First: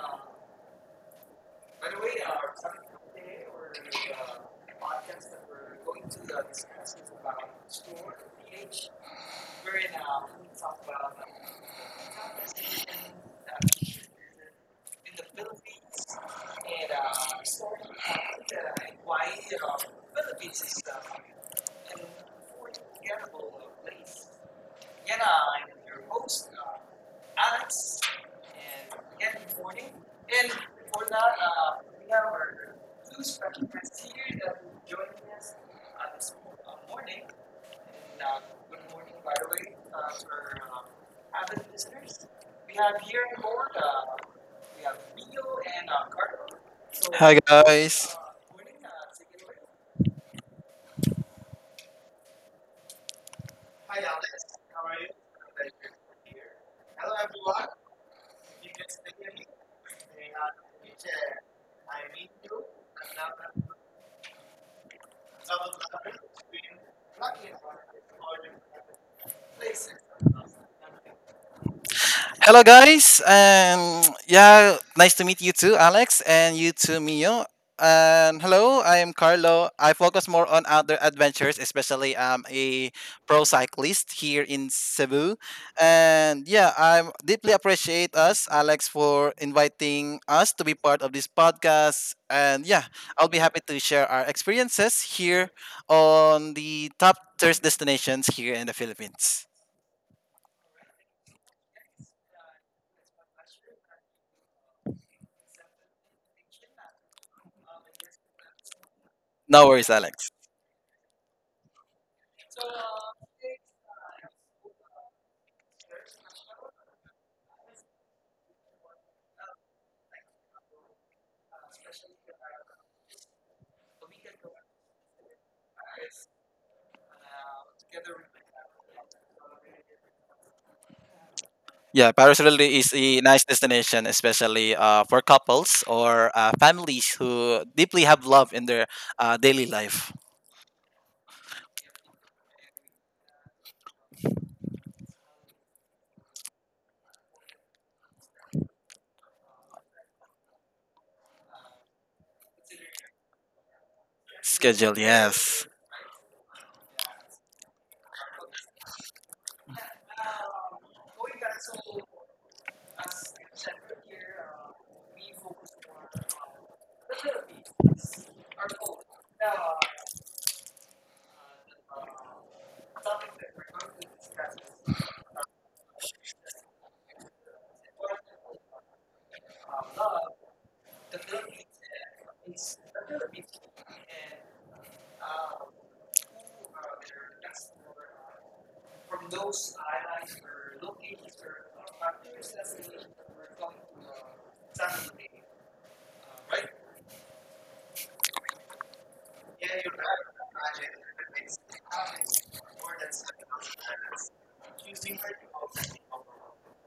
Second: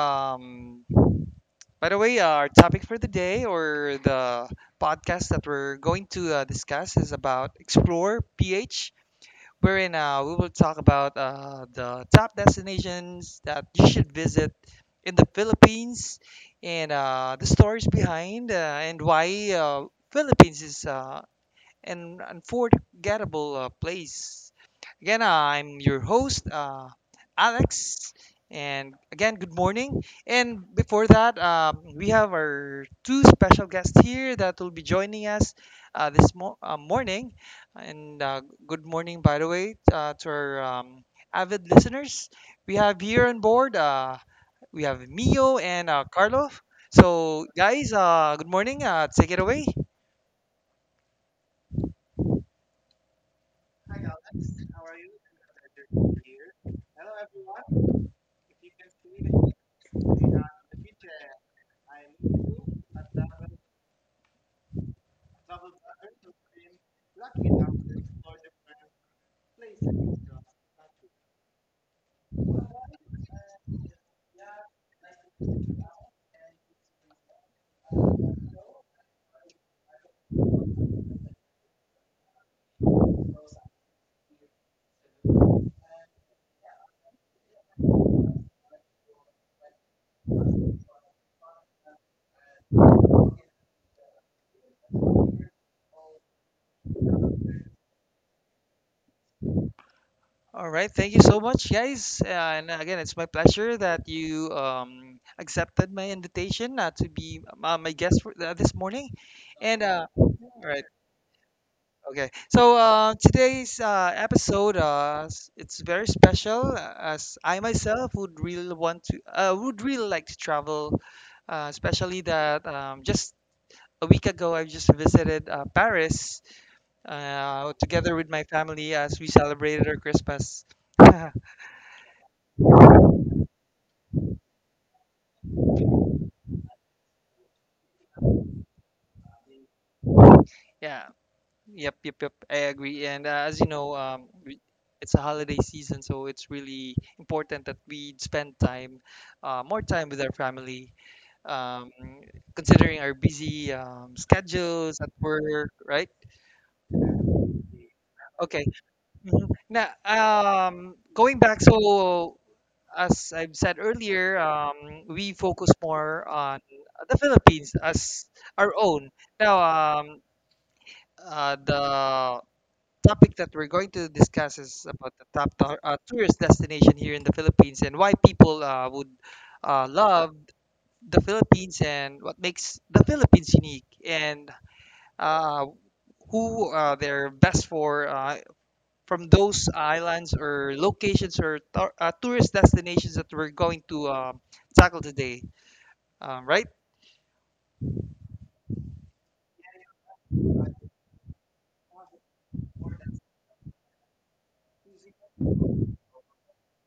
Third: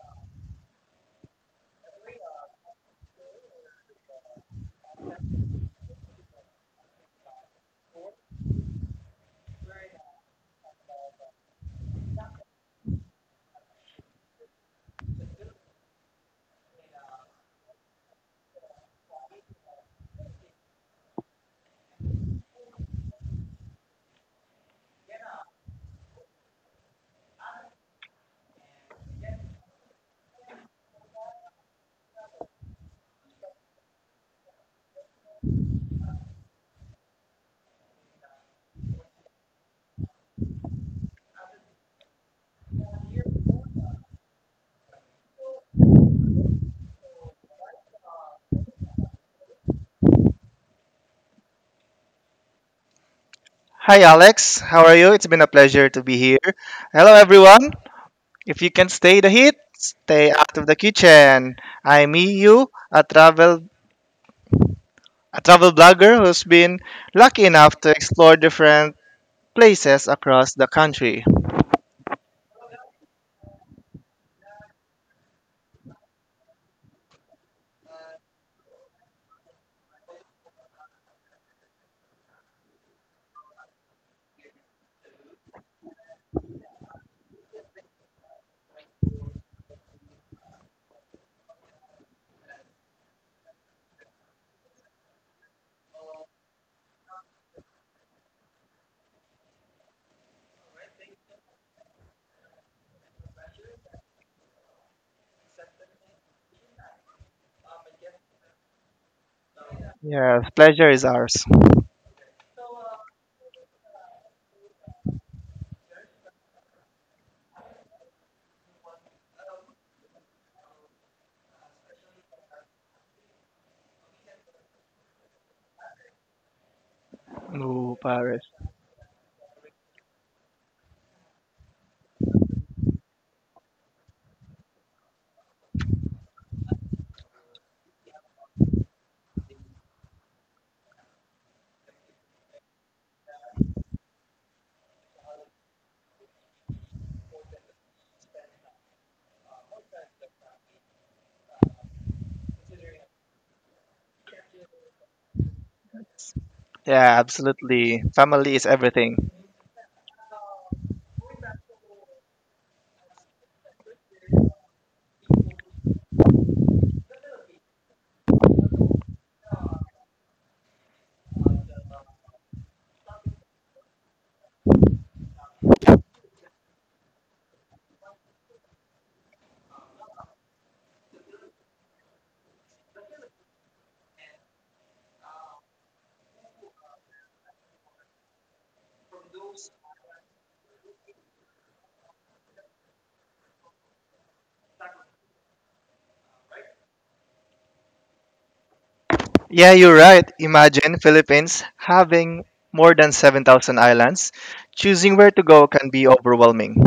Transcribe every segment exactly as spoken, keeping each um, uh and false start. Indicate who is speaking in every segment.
Speaker 1: um, by the way, our topic for the day or the podcast that we're going to uh, discuss is about Explore P H, wherein uh, we will talk about uh, the top destinations that you should visit in the Philippines and uh, the stories behind uh, and why uh, Philippines is uh, an unforgettable uh, place. Again, I'm your host, uh, Alex. And again, good morning. And before that, um, we have our two special guests here that will be joining us uh, this mo- uh, morning. And uh, good morning, by the way, uh, to our um, avid listeners. We have here on board, uh, we have Mio and uh, Carlo. So, guys,
Speaker 2: Guys.
Speaker 1: uh, good morning. Uh, take it away.
Speaker 3: Hi, Alex. How are you? It's been a pleasure to be here. Hello, everyone. If you can stay the heat, stay out of the kitchen. I'm E U, a travel a travel blogger who's been lucky enough to explore different places across the country.
Speaker 2: Hello, guys. Um, yeah, nice to meet you too, Alex, and you too, Mio. And hello, I am Carlo. I focus more on outdoor adventures, especially I'm a pro cyclist here in Cebu. And yeah, I deeply appreciate us, Alex, for inviting us to be part of this podcast. And yeah, I'll be happy to share our experiences here on the top tourist destinations here in the Philippines.
Speaker 1: All right, thank you so much, guys. Uh, and again, it's my pleasure that you um, accepted my invitation uh, to be uh, my guest for, uh, this morning.
Speaker 2: No
Speaker 1: And
Speaker 2: worries,
Speaker 1: uh,
Speaker 2: Alex.
Speaker 3: Yeah,
Speaker 1: all right,
Speaker 3: pleasure is ours.
Speaker 1: okay. So uh, today's uh, episode, uh, s- it's very special uh, as I myself would really want to, uh, would really like to travel, uh, especially that um, just a week ago I just visited uh, Paris uh,
Speaker 3: Ooh,
Speaker 1: together with
Speaker 3: Paris.
Speaker 1: my family as we celebrated our Christmas.
Speaker 2: Yeah, Paris really is a nice destination, especially uh, for couples or uh, families who deeply have love in their uh, daily life
Speaker 1: yeah Yep, yep, yep. I agree. And uh, as you know, um, we, it's a holiday season, so it's really important that we spend time, uh, more time with our family, um, considering our busy um,
Speaker 2: schedule.
Speaker 1: schedules at
Speaker 2: Yes.
Speaker 1: work, right?
Speaker 3: Yeah, absolutely. Family
Speaker 1: Okay.
Speaker 3: is everything.
Speaker 1: Mhm. Now, um, going back, so as I've said earlier, um, we focus more on the Philippines as our own. Now, um, uh, the topic that we're going to discuss is about the top tou- uh, tourist destination here in the Philippines and why people uh, would uh, love the Philippines and what makes the Philippines unique and uh, who uh, they're best for uh, from those islands or locations or tou- uh, tourist destinations that we're going to um tackle today. Um, right?
Speaker 3: Yeah, you're right. Imagine Philippines having more than seven thousand islands. Choosing where to go can be overwhelming.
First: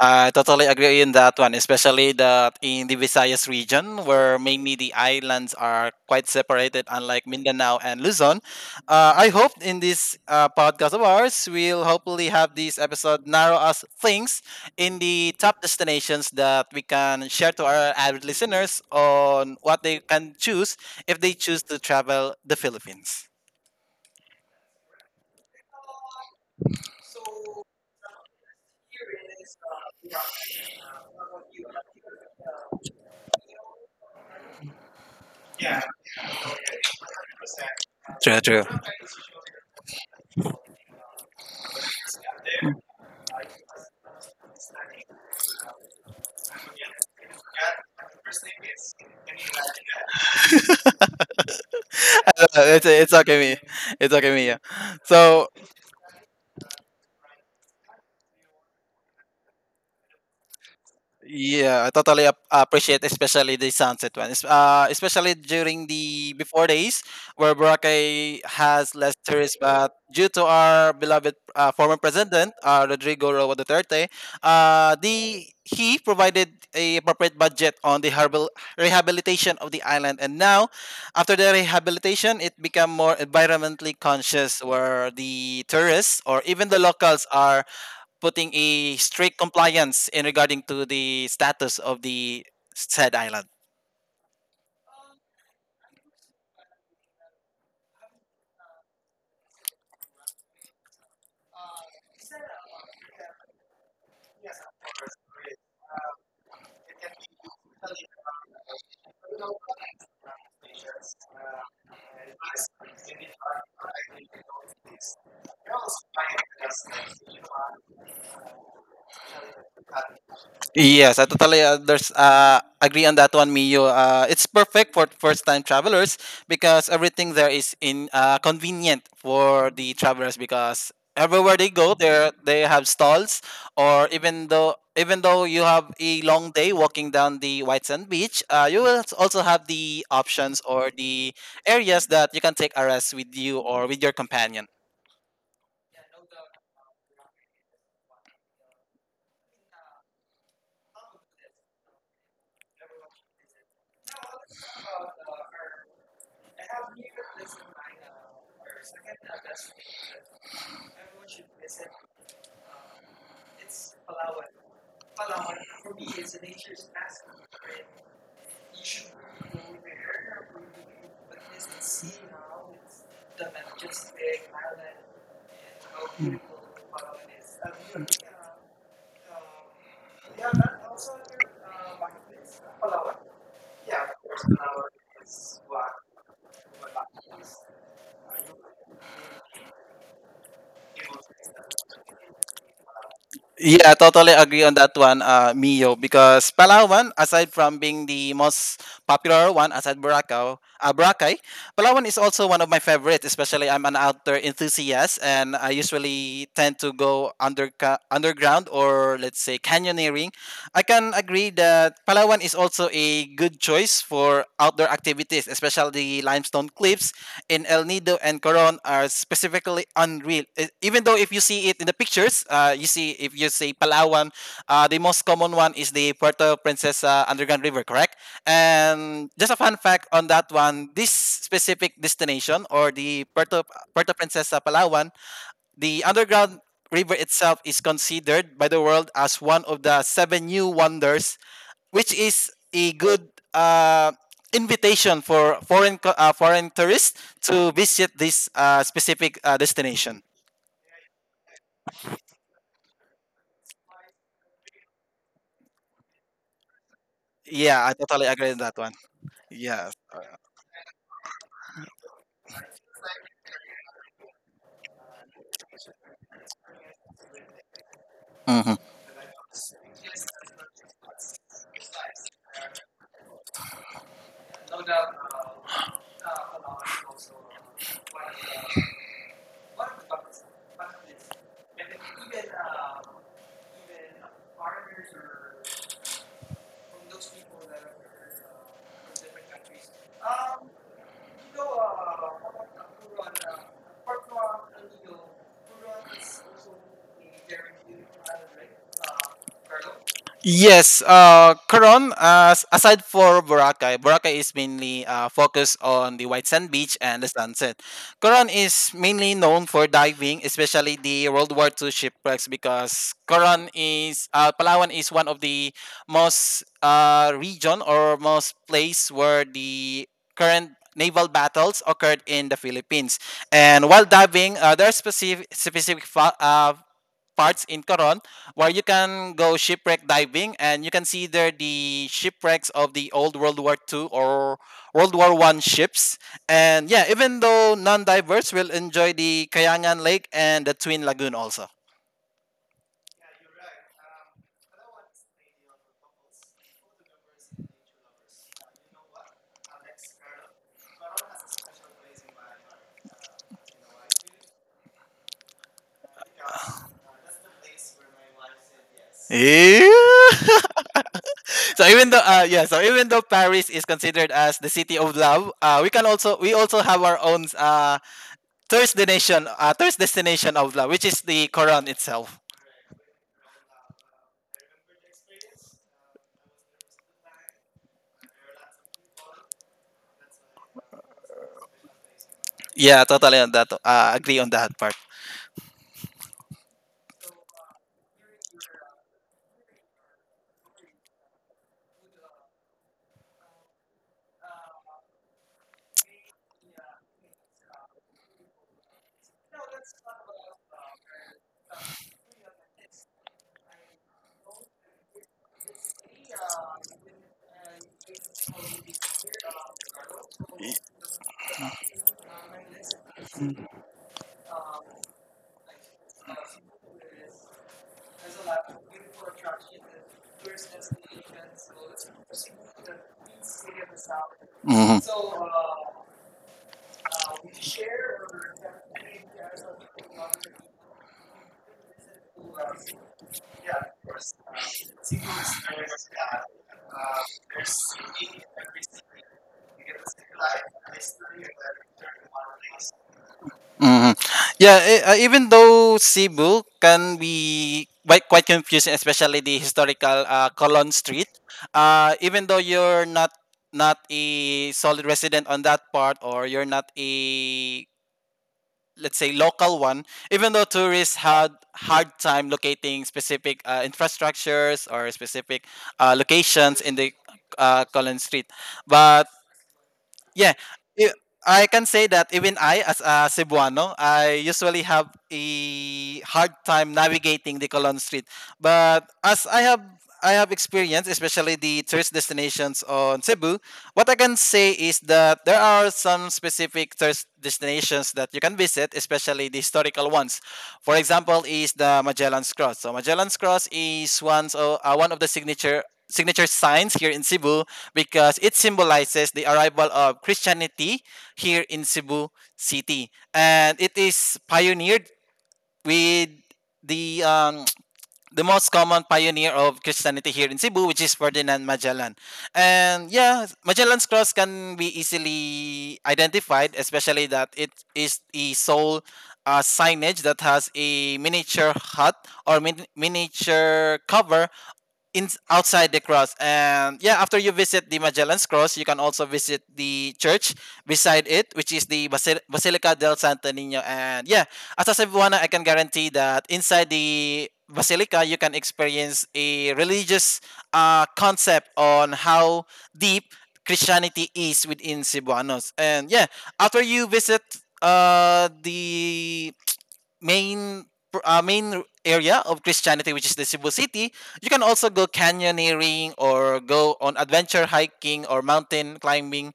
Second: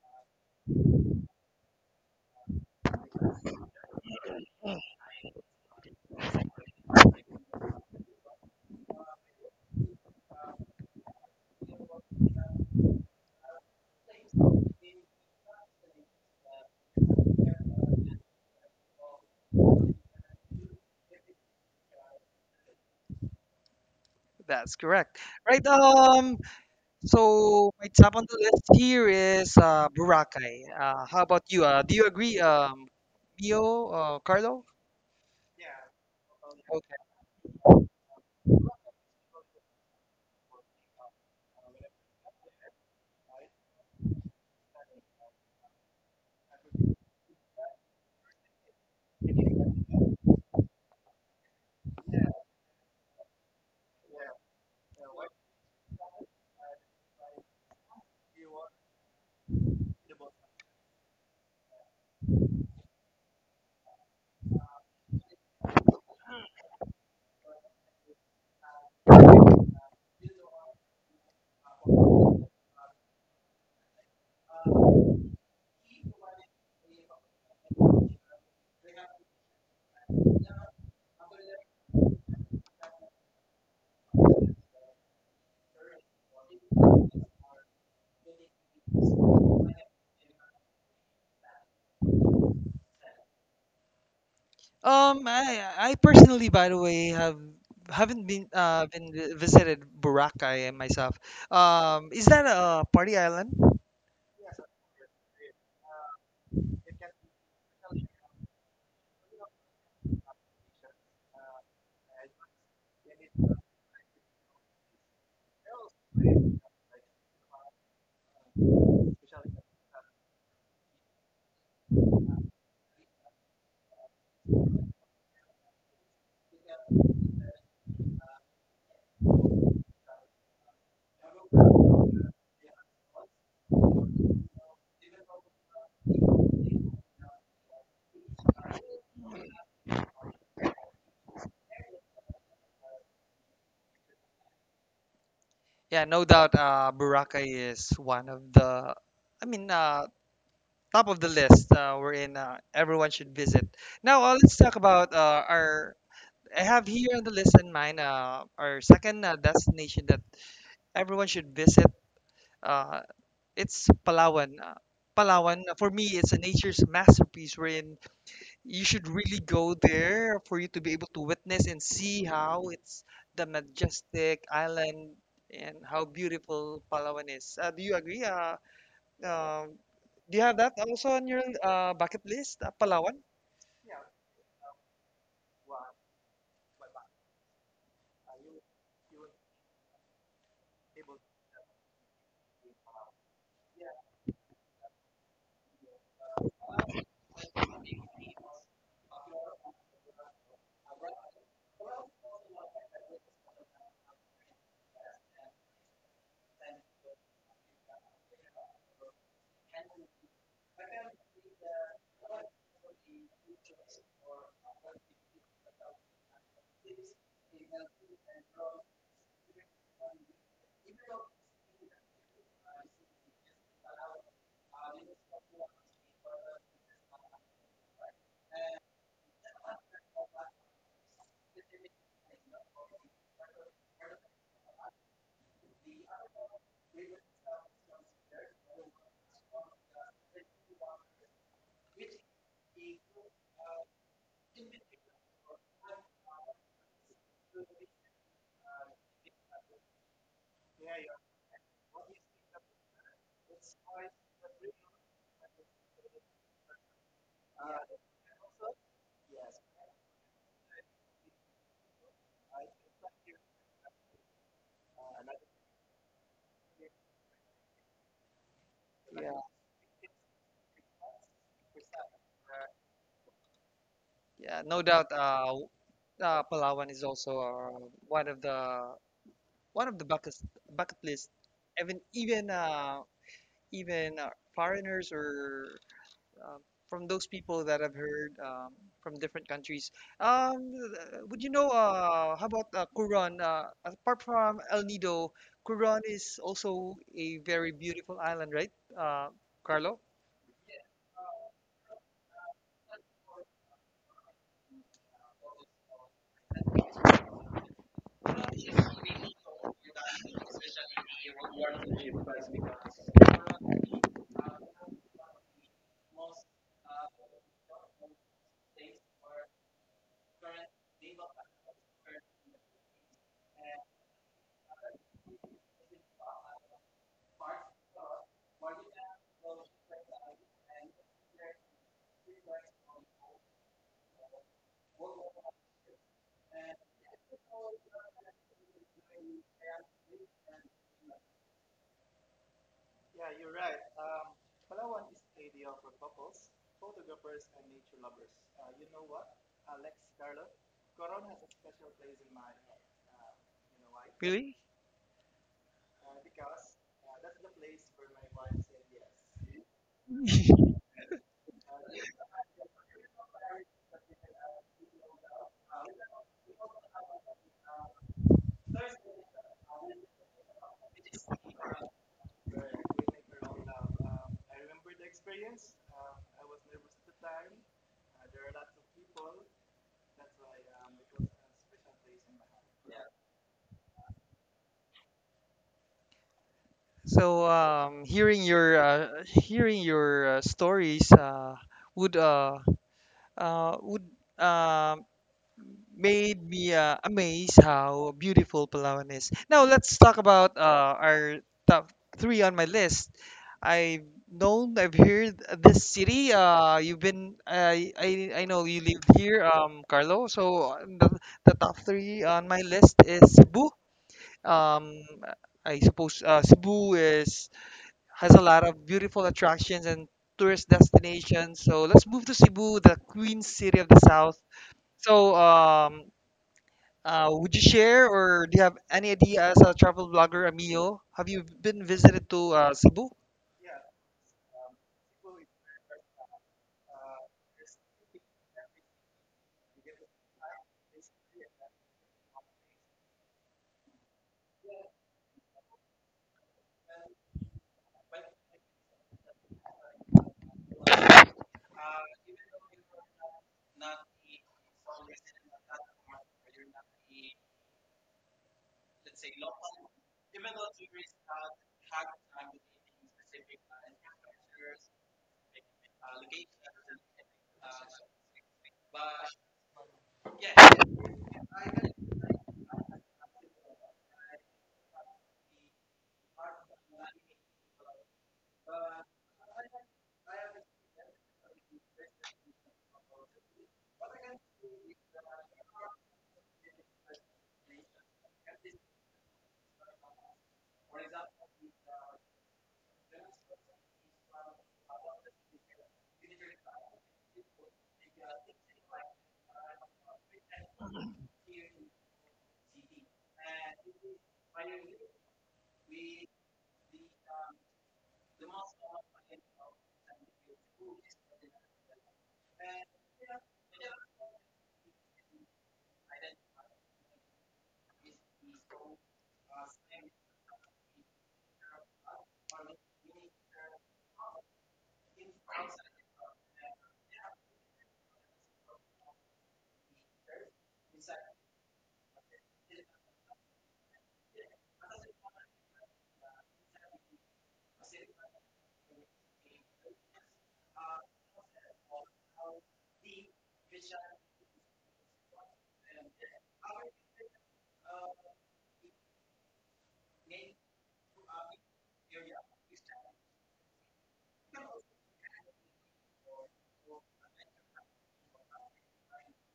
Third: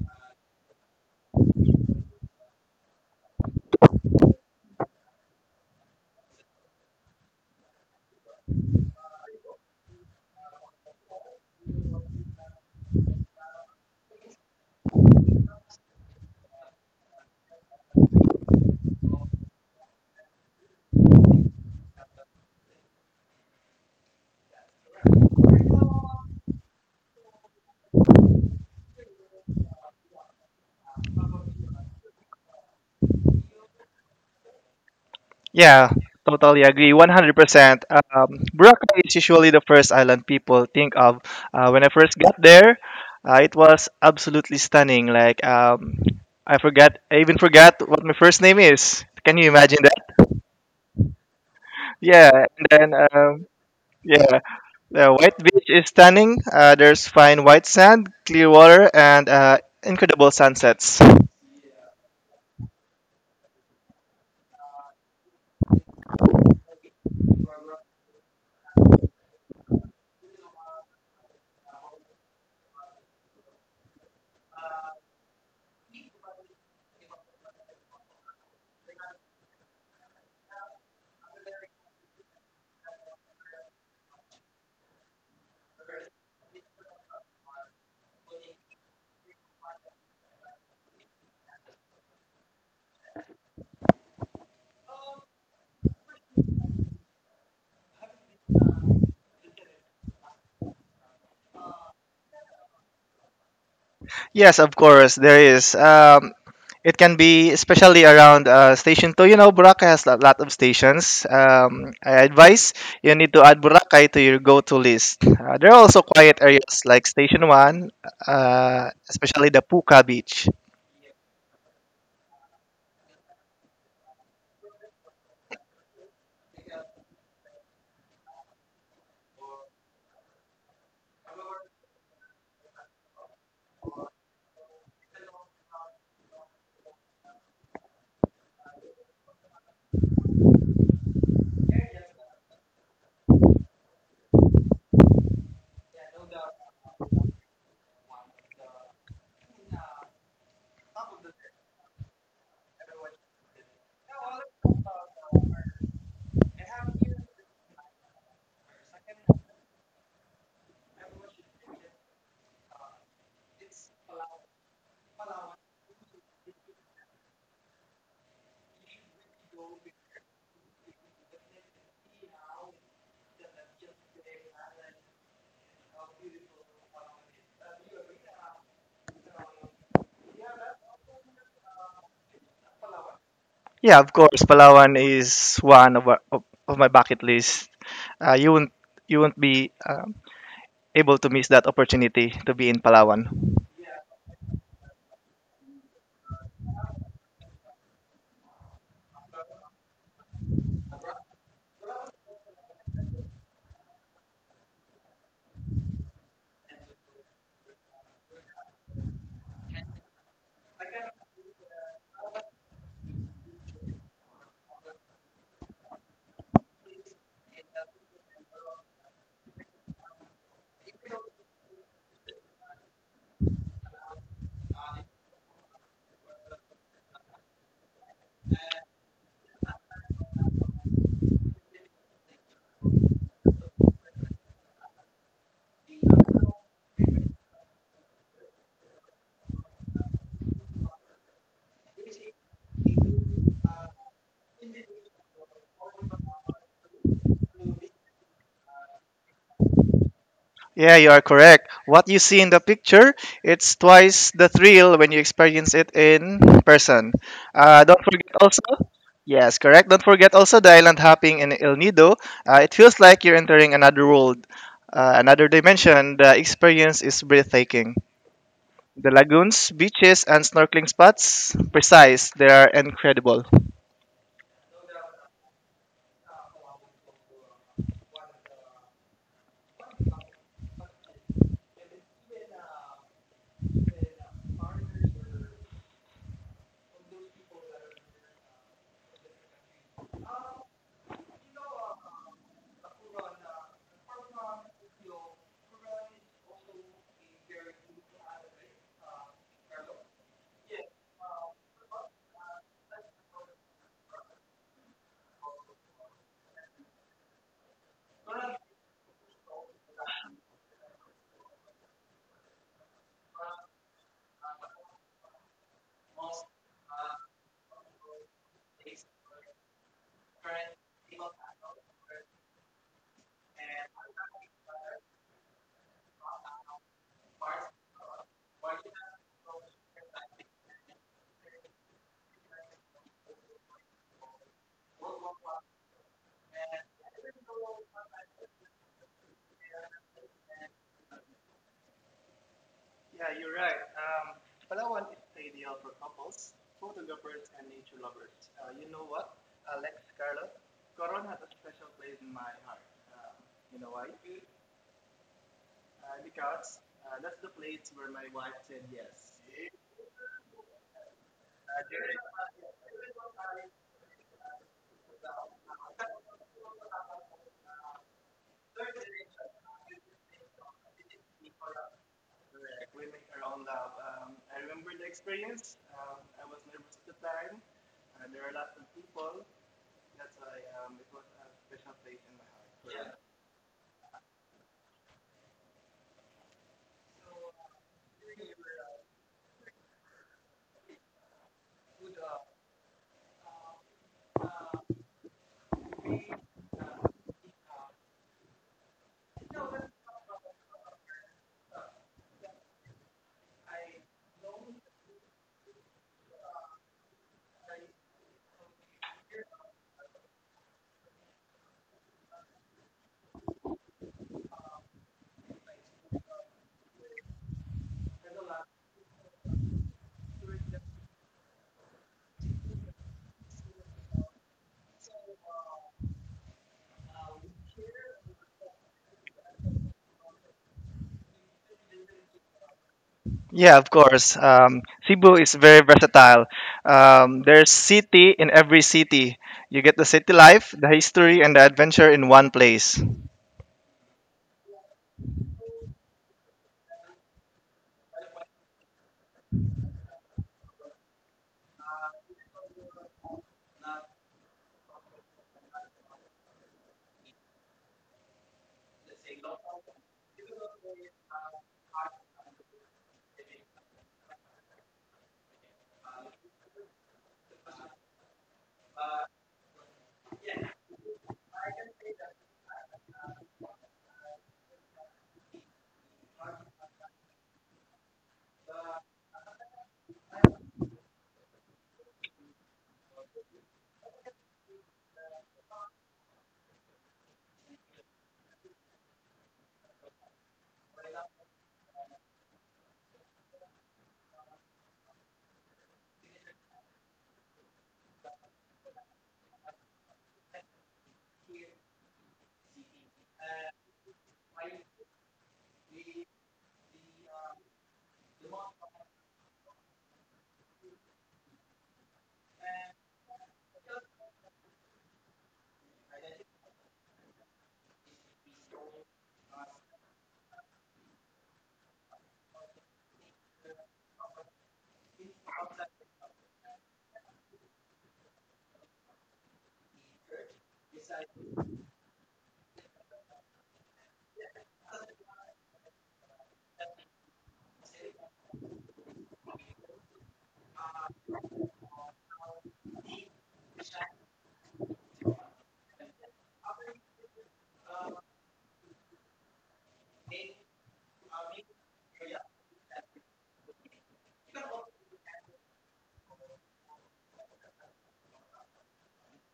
Speaker 2: I totally agree in that one, especially that in the Visayas region, where mainly the islands are quite separated, unlike Mindanao and Luzon. Uh, I hope in this uh, podcast of ours, we'll hopefully have this episode narrow us things in the top destinations that we can share to our avid listeners on what they can choose if they choose to travel the Philippines.
Speaker 1: That's correct. Right. Um, So my top on the list here is uh, Boracay. Uh, how about you? Uh, do you agree, um, Mio, uh, Carlo?
Speaker 3: Yeah, totally agree.
Speaker 1: Okay.
Speaker 3: one hundred percent. Um,
Speaker 2: True, true.
Speaker 3: Boracay is usually the first island people think of. Uh, when I first got there, uh, it was absolutely stunning. Like, um, I forgot, I even forgot what my first name is. Can you imagine that? Yeah,
Speaker 2: Uh,
Speaker 3: and
Speaker 2: it's,
Speaker 3: then,
Speaker 2: it's okay,
Speaker 3: um,
Speaker 2: me. It's okay,
Speaker 3: yeah,
Speaker 2: me. Yeah.
Speaker 3: the white
Speaker 2: So
Speaker 3: beach is stunning. Uh, there's fine white sand, clear water, and uh, incredible sunsets.
Speaker 2: yeah, I totally ap- appreciate especially the sunset one. Es- Uh, especially during the before days where Boracay has less tourists, but due to our beloved uh, former president, uh, Rodrigo Roa Duterte, uh, the he provided a appropriate budget on the harbor rehabilitation of the island, and now after the rehabilitation, it became more environmentally conscious, where the tourists or even the locals are putting a strict compliance in regarding to the status of the said island.
Speaker 1: Um, I I personally, by the way, have haven't been uh been vi- visited Boracay myself. Um, is that a party island?
Speaker 3: Yes, of course, there is. Um, It can be especially around uh, station two. You know, Boracay has a lot of stations. Um, I advise you need to add Boracay to your go-to list. Uh, there are also quiet areas like Station One, uh, especially the Puka Beach.
Speaker 2: Yes, I totally uh, there's uh, agree on that one, Mio. Uh, it's perfect for first-time travelers because everything there is in uh, convenient for the travelers because everywhere they go, there they have stalls, or even though even though you have a long day walking down the white sand beach, uh, you will also have the options or the areas that you can take a rest with you or with your companion.
Speaker 1: Yeah, no doubt. Uh, Boracay is one of the, I mean, uh, top of the list. Uh, we're in. Uh, everyone should visit. Now, uh, let's talk about uh, our I have here on the list in mind uh, our second uh, destination that everyone should visit. Uh, it's Palawan. Uh, Palawan, uh, for me, it's a nature's masterpiece wherein you should really go there for you to be able to witness and see how it's the majestic island and how beautiful Palawan is. Uh, do you agree? Uh, um, do you have that also on your uh, bucket list, uh, Palawan?
Speaker 3: Yeah, of course, Palawan is one of, our, of, of my bucket list. Uh, you won't you won't be um able to miss that opportunity to be in Palawan.
Speaker 2: Yeah, totally agree on that one, uh, Mio. Because Palawan, aside from being the most popular one, aside Boracay, uh, Boracay, Palawan is also one of my favorites. Especially, I'm an outdoor enthusiast, and I usually tend to go under underground or let's say canyoneering. I can agree that Palawan is also a good choice for for outdoor activities, especially the limestone cliffs in El Nido and Coron are specifically unreal. E- Even though if you see it in the pictures, uh, you see if you see Palawan, uh, the most common one is the Puerto Princesa Underground River, correct? And just a fun fact on that one, this specific destination or the Puerto Puerto Princesa Palawan, the underground river itself is considered by the world as one of the seven new wonders, which is a good uh, invitation for foreign co- uh, foreign tourists to visit this uh, specific uh, destination.
Speaker 3: Yeah, you are correct. What you see in the picture, it's twice the thrill when you experience it in person. Uh,
Speaker 2: Yeah, I
Speaker 3: don't
Speaker 2: totally
Speaker 3: forget
Speaker 2: agree with
Speaker 3: also.
Speaker 2: that one.
Speaker 3: Yes, correct.
Speaker 2: Yeah.
Speaker 3: Don't forget also the island hopping in El Nido. Uh, it feels like you're entering another world, uh, another dimension. The experience is breathtaking. The
Speaker 1: Yeah,
Speaker 3: lagoons, beaches, and snorkeling spots, precise. They are incredible.
Speaker 1: yeah, no doubt. Uh, w- uh, Palawan is also uh, one of the one of the bucket bucket list even even uh, even uh, foreigners or um from those people that I've heard um, from different countries. Um, uh, would you know uh, how about uh, Quran? Uh, apart from El Nido, Quran is also a very beautiful island, right, uh, Carlo?
Speaker 2: Yes, uh, Coron, uh, aside for Boracay, Boracay is mainly uh, focused on the white sand beach and the sunset. Coron is mainly known for diving, especially the World War two shipwrecks, because Coron is, uh, Palawan is one of the most uh, region or most place where the current naval battles occurred in the Philippines. And while diving, uh, there are specific, specific fa- uh, parts in Coron where you can go shipwreck diving and you can see there the shipwrecks of the old World War Two or World War One ships. And yeah, even though non-divers will enjoy the Kayangan Lake and the Twin Lagoon also.
Speaker 3: Yeah, you're right. Um, Palawan is ideal for couples, photographers, and nature lovers. Uh, you know what? Alex Carlos, Coron has a special place in my heart. Um, you know why? Uh,
Speaker 1: Really?
Speaker 3: because uh, that's the.
Speaker 2: Yeah. so even though uh, yeah, so even though Paris is considered as the city of love, uh, we can also we also have our own uh, tourist destination uh, tourist destination of love, which is the Coron itself. Yeah, totally on that. Uh, agree on that part.
Speaker 1: So um, hearing your uh, hearing your uh, stories uh, would uh, uh, would uh, made me uh, amazed how beautiful Palawan is. Now let's talk about uh, our top three on my list. I've known, I've heard this city. Uh, you've been, I I, I know you lived here, um, Carlo. So uh, the, the top three on my list is Cebu. Um, I suppose uh, Cebu is has a lot of beautiful attractions and tourist destinations. So let's move to Cebu, the Queen City of the South.
Speaker 2: Mhm.
Speaker 1: So, um, uh, would you share or do you have any idea as a travel blogger, Emilio? Have you been visited to uh, Cebu?
Speaker 3: Yeah, of course. Um, Cebu is very versatile. Um, there's city in every city. You get the city life, the history, and the adventure in one place.
Speaker 2: Hmm. Yeah, e- uh, even though Cebu can be quite quite confusing, especially the historical uh, colons. Uh, even though you're not not a solid resident on that part, or you're not a, let's say, local one, even though tourists had hard time locating specific uh, infrastructures or specific uh, locations in the uh, Colon Street, but Yeah, i- I can say that even I, as a Cebuano, I usually have a hard time navigating the Colon Street. But as I have I have experience, especially the tourist destinations on Cebu. What I can say is that there are some specific tourist destinations that you can visit, especially the historical ones. For example, is the Magellan's Cross. So Magellan's Cross is one, so, uh, one of the signature signature signs here in Cebu because it symbolizes the arrival of Christianity here in Cebu City, and it is pioneered with the um, the most common pioneer of Christianity here in Cebu, which is Ferdinand Magellan. And yeah, Magellan's cross can be easily identified, especially that it is the sole uh, signage that has a miniature hut or min- miniature cover in outside the cross. And yeah, after you visit the Magellan's Cross, you can also visit the church beside it, which is the Basil- Basilica del Santo Nino. And yeah, as a Cebuana, I can guarantee that inside the basilica, you can experience a religious uh, concept on how deep Christianity is within Cebuanos. And yeah, after you visit uh the main pr- uh, main area of Christianity, which is the Cebu City, you can also go canyoneering or go on adventure hiking or mountain climbing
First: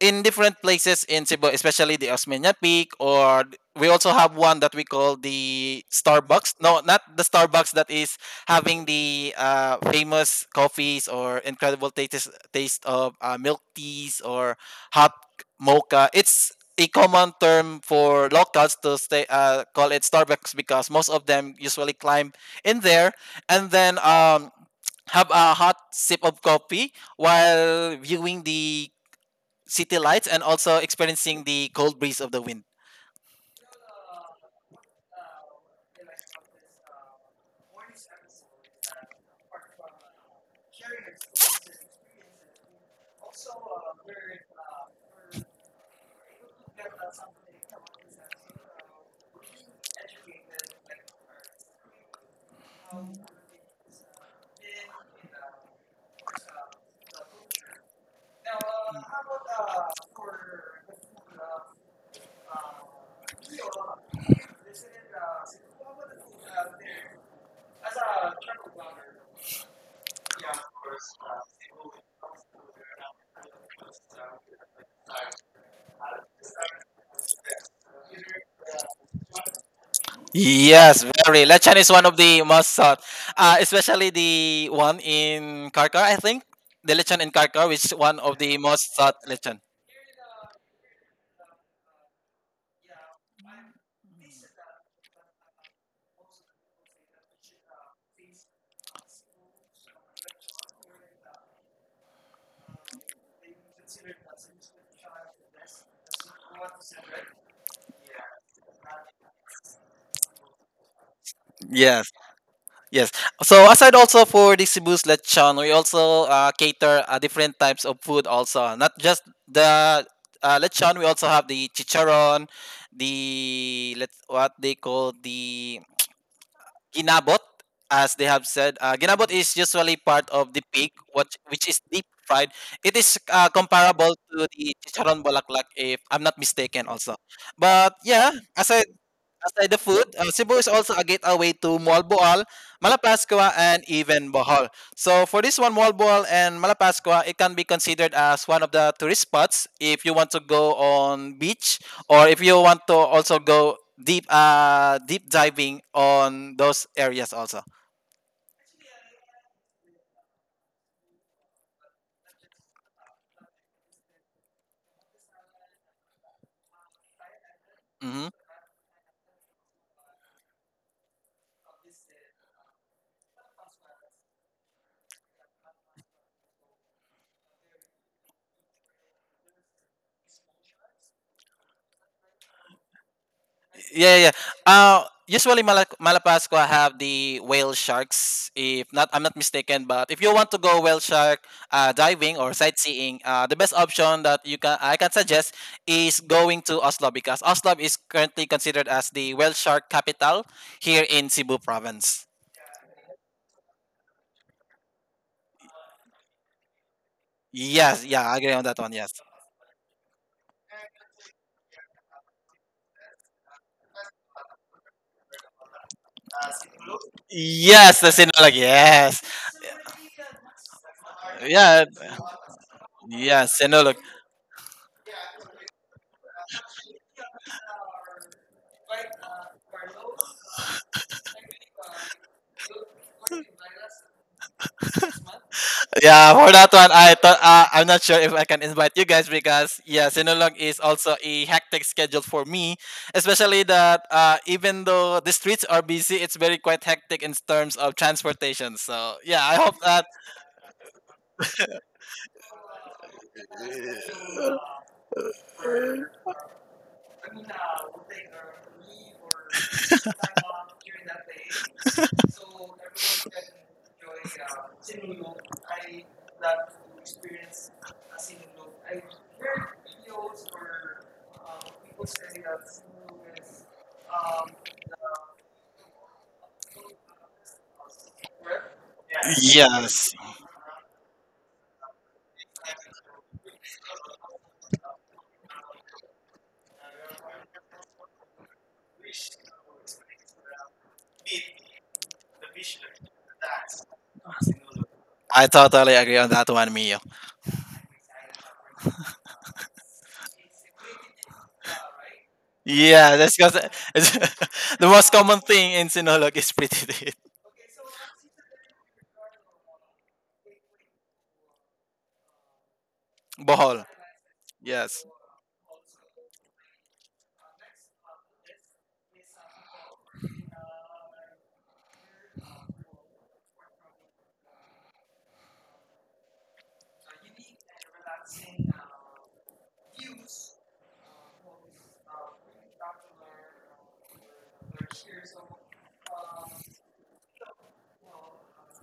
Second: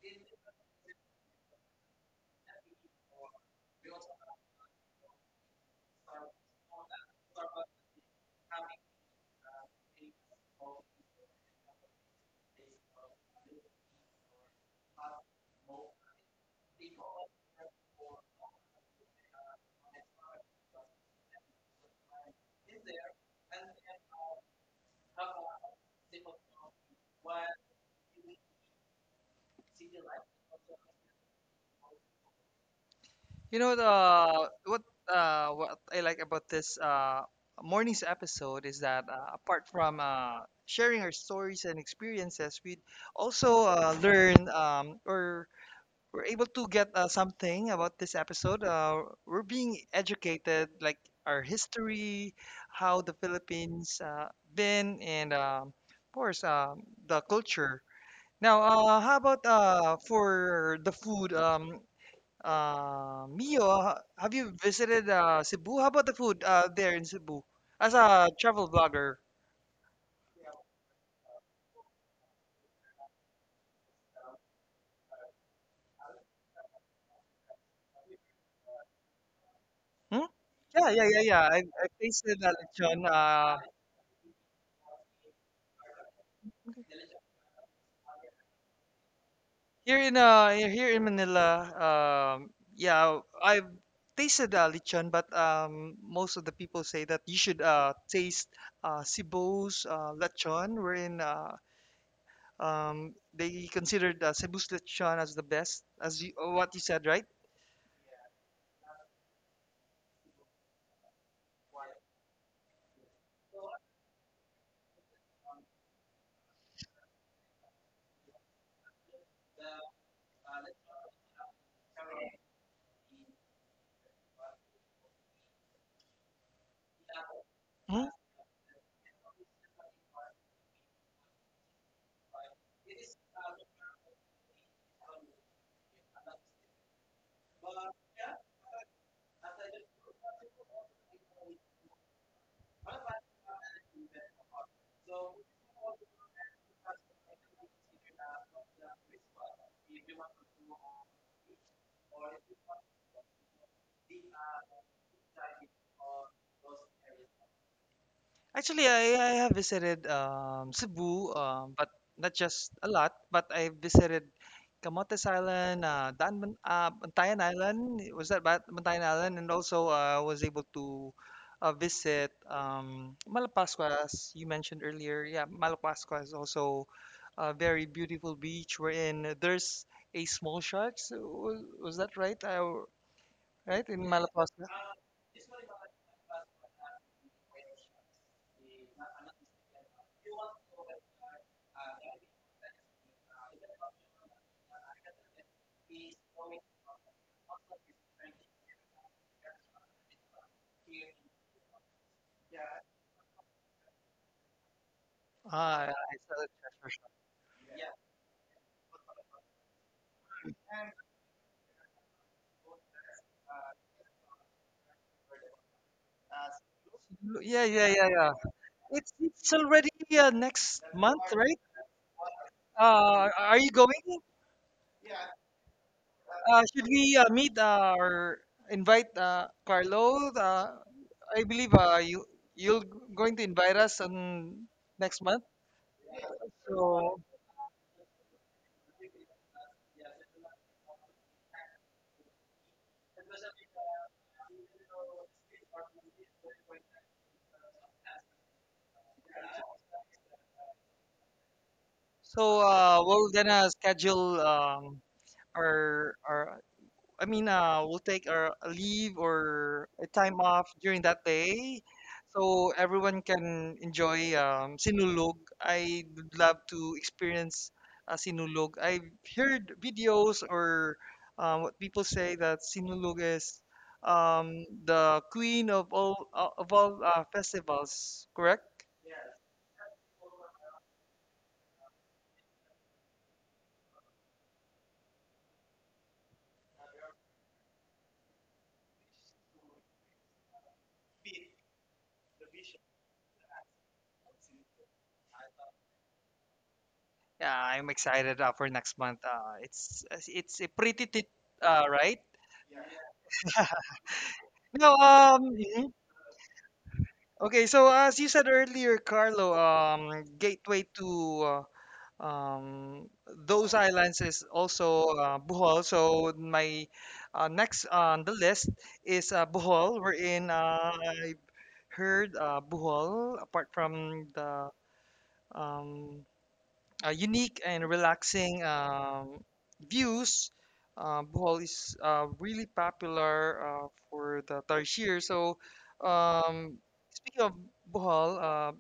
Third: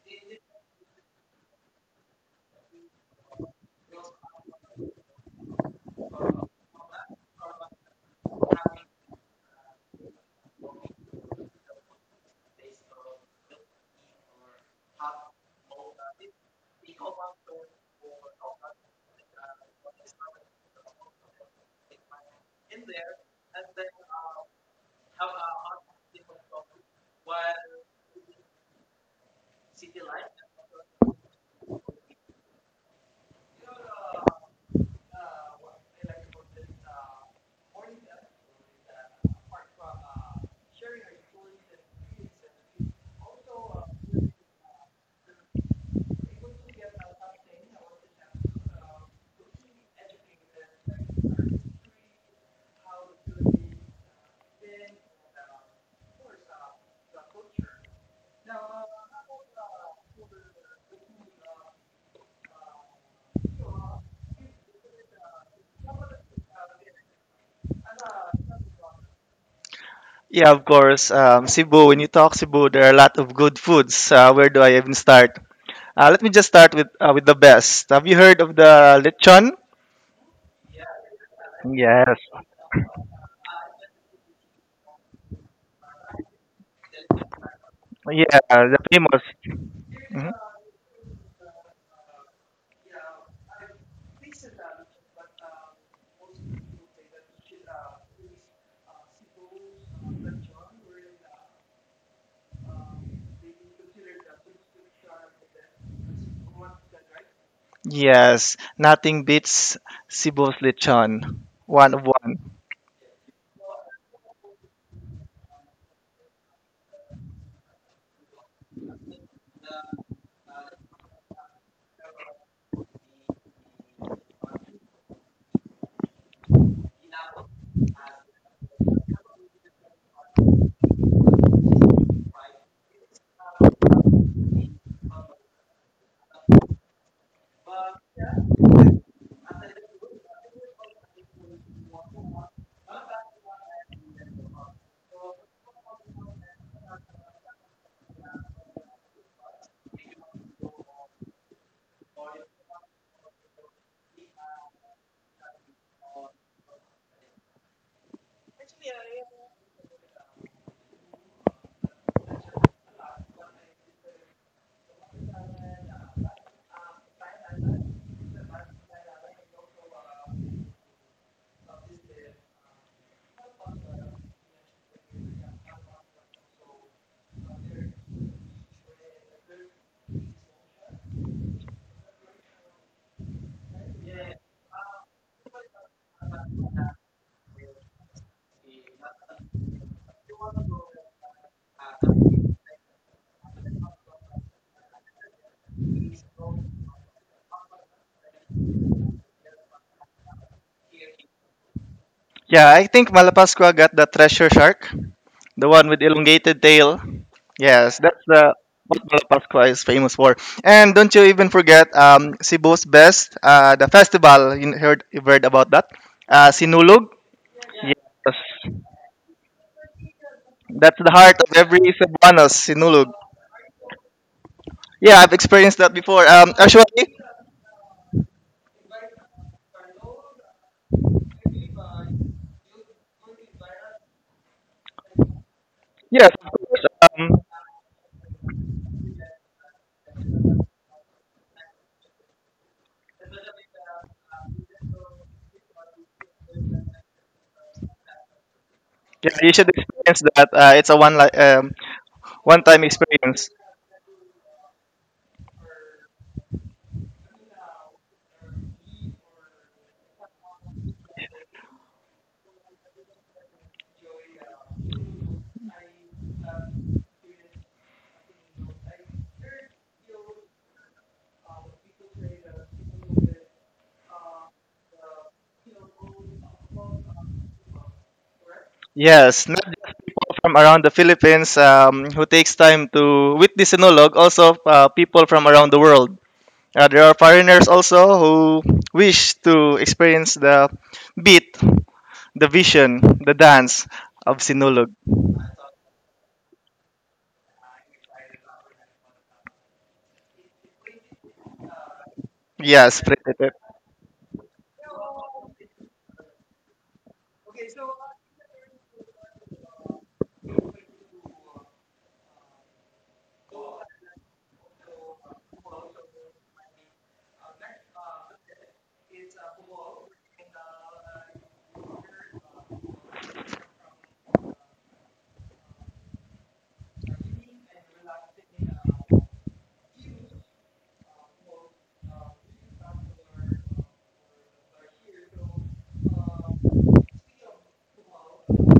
Speaker 2: in different places in Cebu, especially the Osmeña Peak, or th- we also have one that we call the Starbucks. No, not the Starbucks that is having the uh, famous coffees or incredible taste taste of uh, milk teas or hot mocha. It's a common term for locals to stay uh, call it Starbucks because most of them usually climb in there and then um, have a hot sip of coffee while viewing the city lights and also experiencing the cold breeze of the wind.
Speaker 1: You know, the, what uh, what I like about this uh, morning's episode is that uh, apart from uh, sharing our stories and experiences, we also uh, learn um, or we're able to get uh, something about this episode. Uh, we're being educated, like our history, how the Philippines uh, been, and um of course um the culture. Now, uh, how about uh, for the food? Um, uh, Mio, ha- have you visited uh, Cebu? How about the food uh, there in Cebu? As a travel blogger,
Speaker 3: Yeah, of course. Um, Cebu, when you talk Cebu, there are a lot of good foods. Uh, where do I even start? Uh, let me just start with uh, with the best. Have you heard of the lechon?
Speaker 1: hmm? Yeah,
Speaker 2: Yes,
Speaker 1: yeah, yeah, yeah.
Speaker 2: very.
Speaker 1: I,
Speaker 2: Lechon
Speaker 1: I
Speaker 2: is one of
Speaker 3: Yes.
Speaker 1: tasted
Speaker 2: the
Speaker 1: that
Speaker 2: most sought,
Speaker 1: lechon.
Speaker 2: uh,
Speaker 1: Uh,
Speaker 2: especially the one in Karkar. I think the lechon in Karkar, which is one of
Speaker 3: Yeah,
Speaker 2: the
Speaker 3: the
Speaker 2: most sought
Speaker 3: famous.
Speaker 2: lechon.
Speaker 1: Here in
Speaker 3: Mhm.
Speaker 1: uh here in Manila, um yeah, I've tasted uh, lechon, but um most of the people say that you should uh taste uh Cebu's uh lechon, wherein uh um they considered uh, Cebu's lechon as the best, as you, what you said, right?
Speaker 3: Yes, nothing beats Cebu's lechon. One of
Speaker 2: Yes,
Speaker 3: one.
Speaker 2: yes. So aside also for the Cebu's lechon, we also uh, cater uh, different types of food also. Not just the uh, lechon, we also have the chicharon, the, let's what they call, the ginabot,
Speaker 1: Mhm.
Speaker 2: as they have said. Uh, ginabot is usually part of the pig, which which is deep fried. It is uh, comparable to the chicharon bulaklak, if I'm not mistaken, also. But yeah, as I Aside the food, uh, Cebu is also a gateway to Mualboal, Malapascua, and even Bohol. So for this one, Mualboal and Malapascua, it can be considered as one of the tourist spots if you want to go on beach or if you want to also go deep, uh, deep diving on those areas also.
Speaker 1: Actually, I, I have visited um, Cebu, um, but not just a lot, but I visited Camotes Island, uh, Dan, Man- uh, Bantayan Island.
Speaker 2: Mhm.
Speaker 1: Was that Bat- Bantayan Island? And also, uh, I was able to uh, visit um, Malapascua, as you mentioned earlier. Yeah, Malapascua is also a very beautiful beach wherein there's a small shark. So, was, was that right? I, right in
Speaker 2: Yeah, yeah. yeah.
Speaker 1: Malapascua?
Speaker 2: Uh, Usually Mala- Malapascua have the whale sharks. If not, I'm not mistaken. But if you want to go whale shark uh, diving or sightseeing, uh, the best option that you can I can suggest is going to Oslo because Oslo is currently considered as the whale shark capital here in Cebu province.
Speaker 3: Yeah, I think Malapascua got the treasure shark, the
Speaker 1: Ah,
Speaker 3: one
Speaker 1: yeah,
Speaker 3: with
Speaker 1: I saw the
Speaker 3: elongated
Speaker 1: treasure
Speaker 3: tail.
Speaker 1: shark.
Speaker 3: Yes,
Speaker 2: Yes,
Speaker 3: that's
Speaker 2: yeah, I agree
Speaker 3: the
Speaker 2: on that one.
Speaker 3: what
Speaker 2: Yes,
Speaker 3: Malapascua is famous for. And don't you even forget um, Cebu's best, uh, the festival. You heard, you heard about that? Uh, Sinulog.
Speaker 1: Yeah, yeah,
Speaker 2: yes, the
Speaker 1: yeah, yeah.
Speaker 3: Yes,
Speaker 2: Sinulog. Yes,
Speaker 1: It's already uh, next
Speaker 3: that's the
Speaker 1: month,
Speaker 3: heart of
Speaker 1: right?
Speaker 3: every
Speaker 2: yeah,
Speaker 3: Cebuanos, Sinulog.
Speaker 1: Uh,
Speaker 2: yes,
Speaker 1: are you
Speaker 2: Sinulog.
Speaker 1: going?
Speaker 3: Yeah, I've experienced that before. Um,
Speaker 1: Uh,
Speaker 3: actually,
Speaker 1: should we uh, meet uh, or invite uh, Carlo? Uh, I believe uh, you you're going to invite us on next month.
Speaker 3: yes,
Speaker 2: Yeah,
Speaker 3: of
Speaker 2: for that
Speaker 3: course.
Speaker 2: one, I
Speaker 1: So
Speaker 3: Um,
Speaker 2: thought uh, I'm not sure if I can invite you guys because yeah, Sinulog is also a hectic schedule for me, especially that uh, even though the streets are busy, it's very quite hectic in terms of transportation. So
Speaker 3: yeah,
Speaker 2: yeah,
Speaker 3: you
Speaker 2: I
Speaker 3: should
Speaker 2: hope that.
Speaker 3: experience that. Uh, it's a one li- um,
Speaker 1: so
Speaker 3: one-time
Speaker 1: uh, we're
Speaker 3: experience.
Speaker 1: gonna schedule um, our our I mean, uh, we'll take our a leave or a time off during that day, so everyone can enjoy um, Sinulog. I would love to experience uh, Sinulog. I've heard videos or uh, what people say that Sinulog is um, the queen of all uh, of all uh, festivals. Correct?
Speaker 3: Yes, not just
Speaker 2: Yes,
Speaker 3: people from around the Philippines um, who takes time to with the sinologue, also uh, people from around the world. Uh, there are foreigners also who wish to experience the beat, the vision, the dance of sinologue.
Speaker 2: I totally agree on that one, Mio.
Speaker 1: Yeah, I'm excited uh, for next month. Uh, it's it's a pretty tit, uh, right?
Speaker 3: Yes,
Speaker 2: Yeah, that's
Speaker 3: Pretty.
Speaker 2: because the
Speaker 1: No,
Speaker 2: most common
Speaker 1: um,
Speaker 2: thing in
Speaker 1: mhm.
Speaker 2: Sinulog is pretty.
Speaker 1: Okay, so as you said earlier, Carlo, um, gateway to uh, um, those
Speaker 2: Bohol.
Speaker 1: islands is
Speaker 2: Yes.
Speaker 1: also uh, Bohol. So my uh, next on the list is uh, Bohol. We're in. Uh, I heard uh, Bohol, apart from the um, uh, unique and relaxing um, views, uh, Bohol is uh, really popular uh, for the tarsier. So um, speaking of Bohol, uh,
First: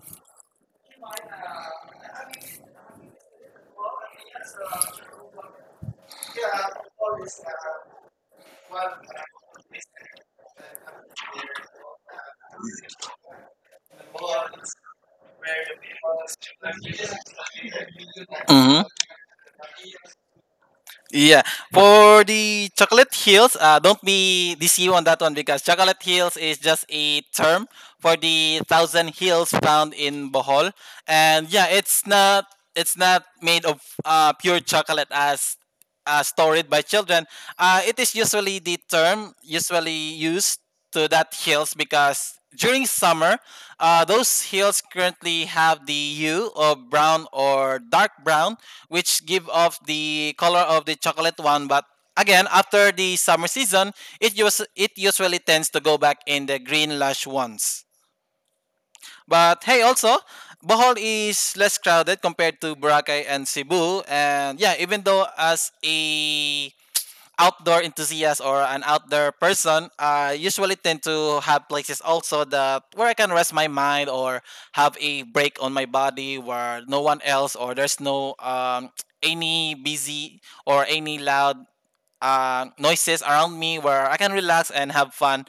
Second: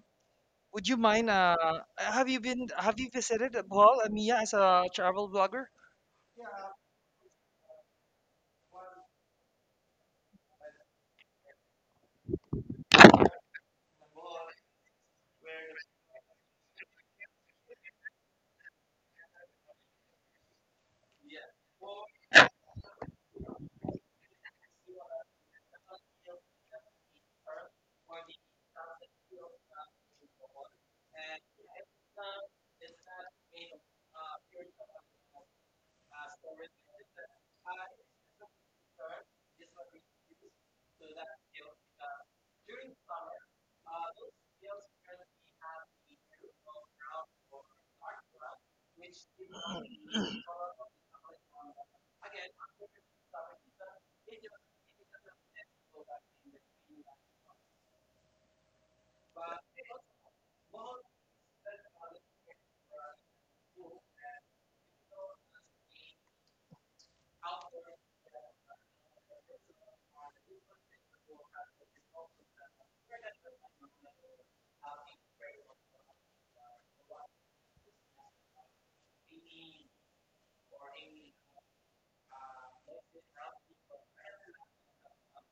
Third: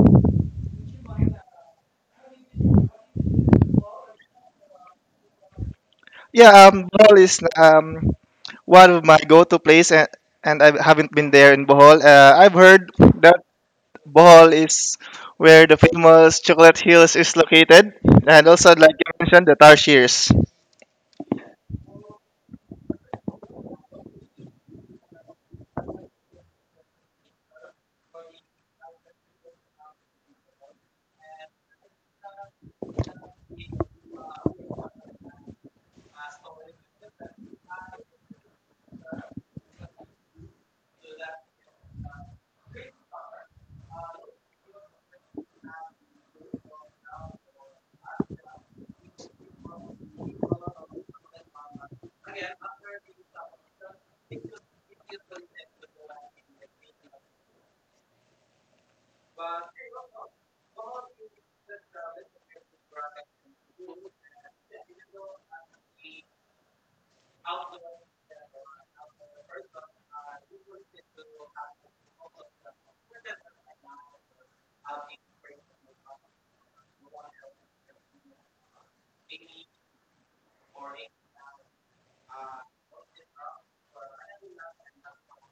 Speaker 1: would you mind? Uh, have you been? Have you visited Bohol, Amiya, as a travel blogger?
Speaker 3: Yeah, um, Bohol is um, one of my go-to place, and, and I haven't been there in Bohol. Uh, I've heard that Bohol is where the famous Chocolate Hills is located, and also
Speaker 2: Hmm.
Speaker 3: like you mentioned, the Tarshirs.
Speaker 2: Yeah, for the Chocolate Hills, uh, don't be deceived on that one because Chocolate Hills is just a term for the thousand hills found in Bohol, and yeah, it's not it's not made of uh, pure chocolate as uh, stored by children. Uh, it is usually the term usually used to that hills because during summer, uh, those hills currently have the hue of brown or dark brown, which give off the color of the chocolate one. But again, after the summer season, it us- it usually tends to go back in the green lush ones. But hey, also, Bohol is less crowded compared to Boracay and Cebu. And yeah, even though as a outdoor enthusiast or an outdoor person, I usually tend to have places also that where I can rest my mind or have a break on my body where no one else or there's no um, any busy or any loud uh, noises around me where I can relax and have fun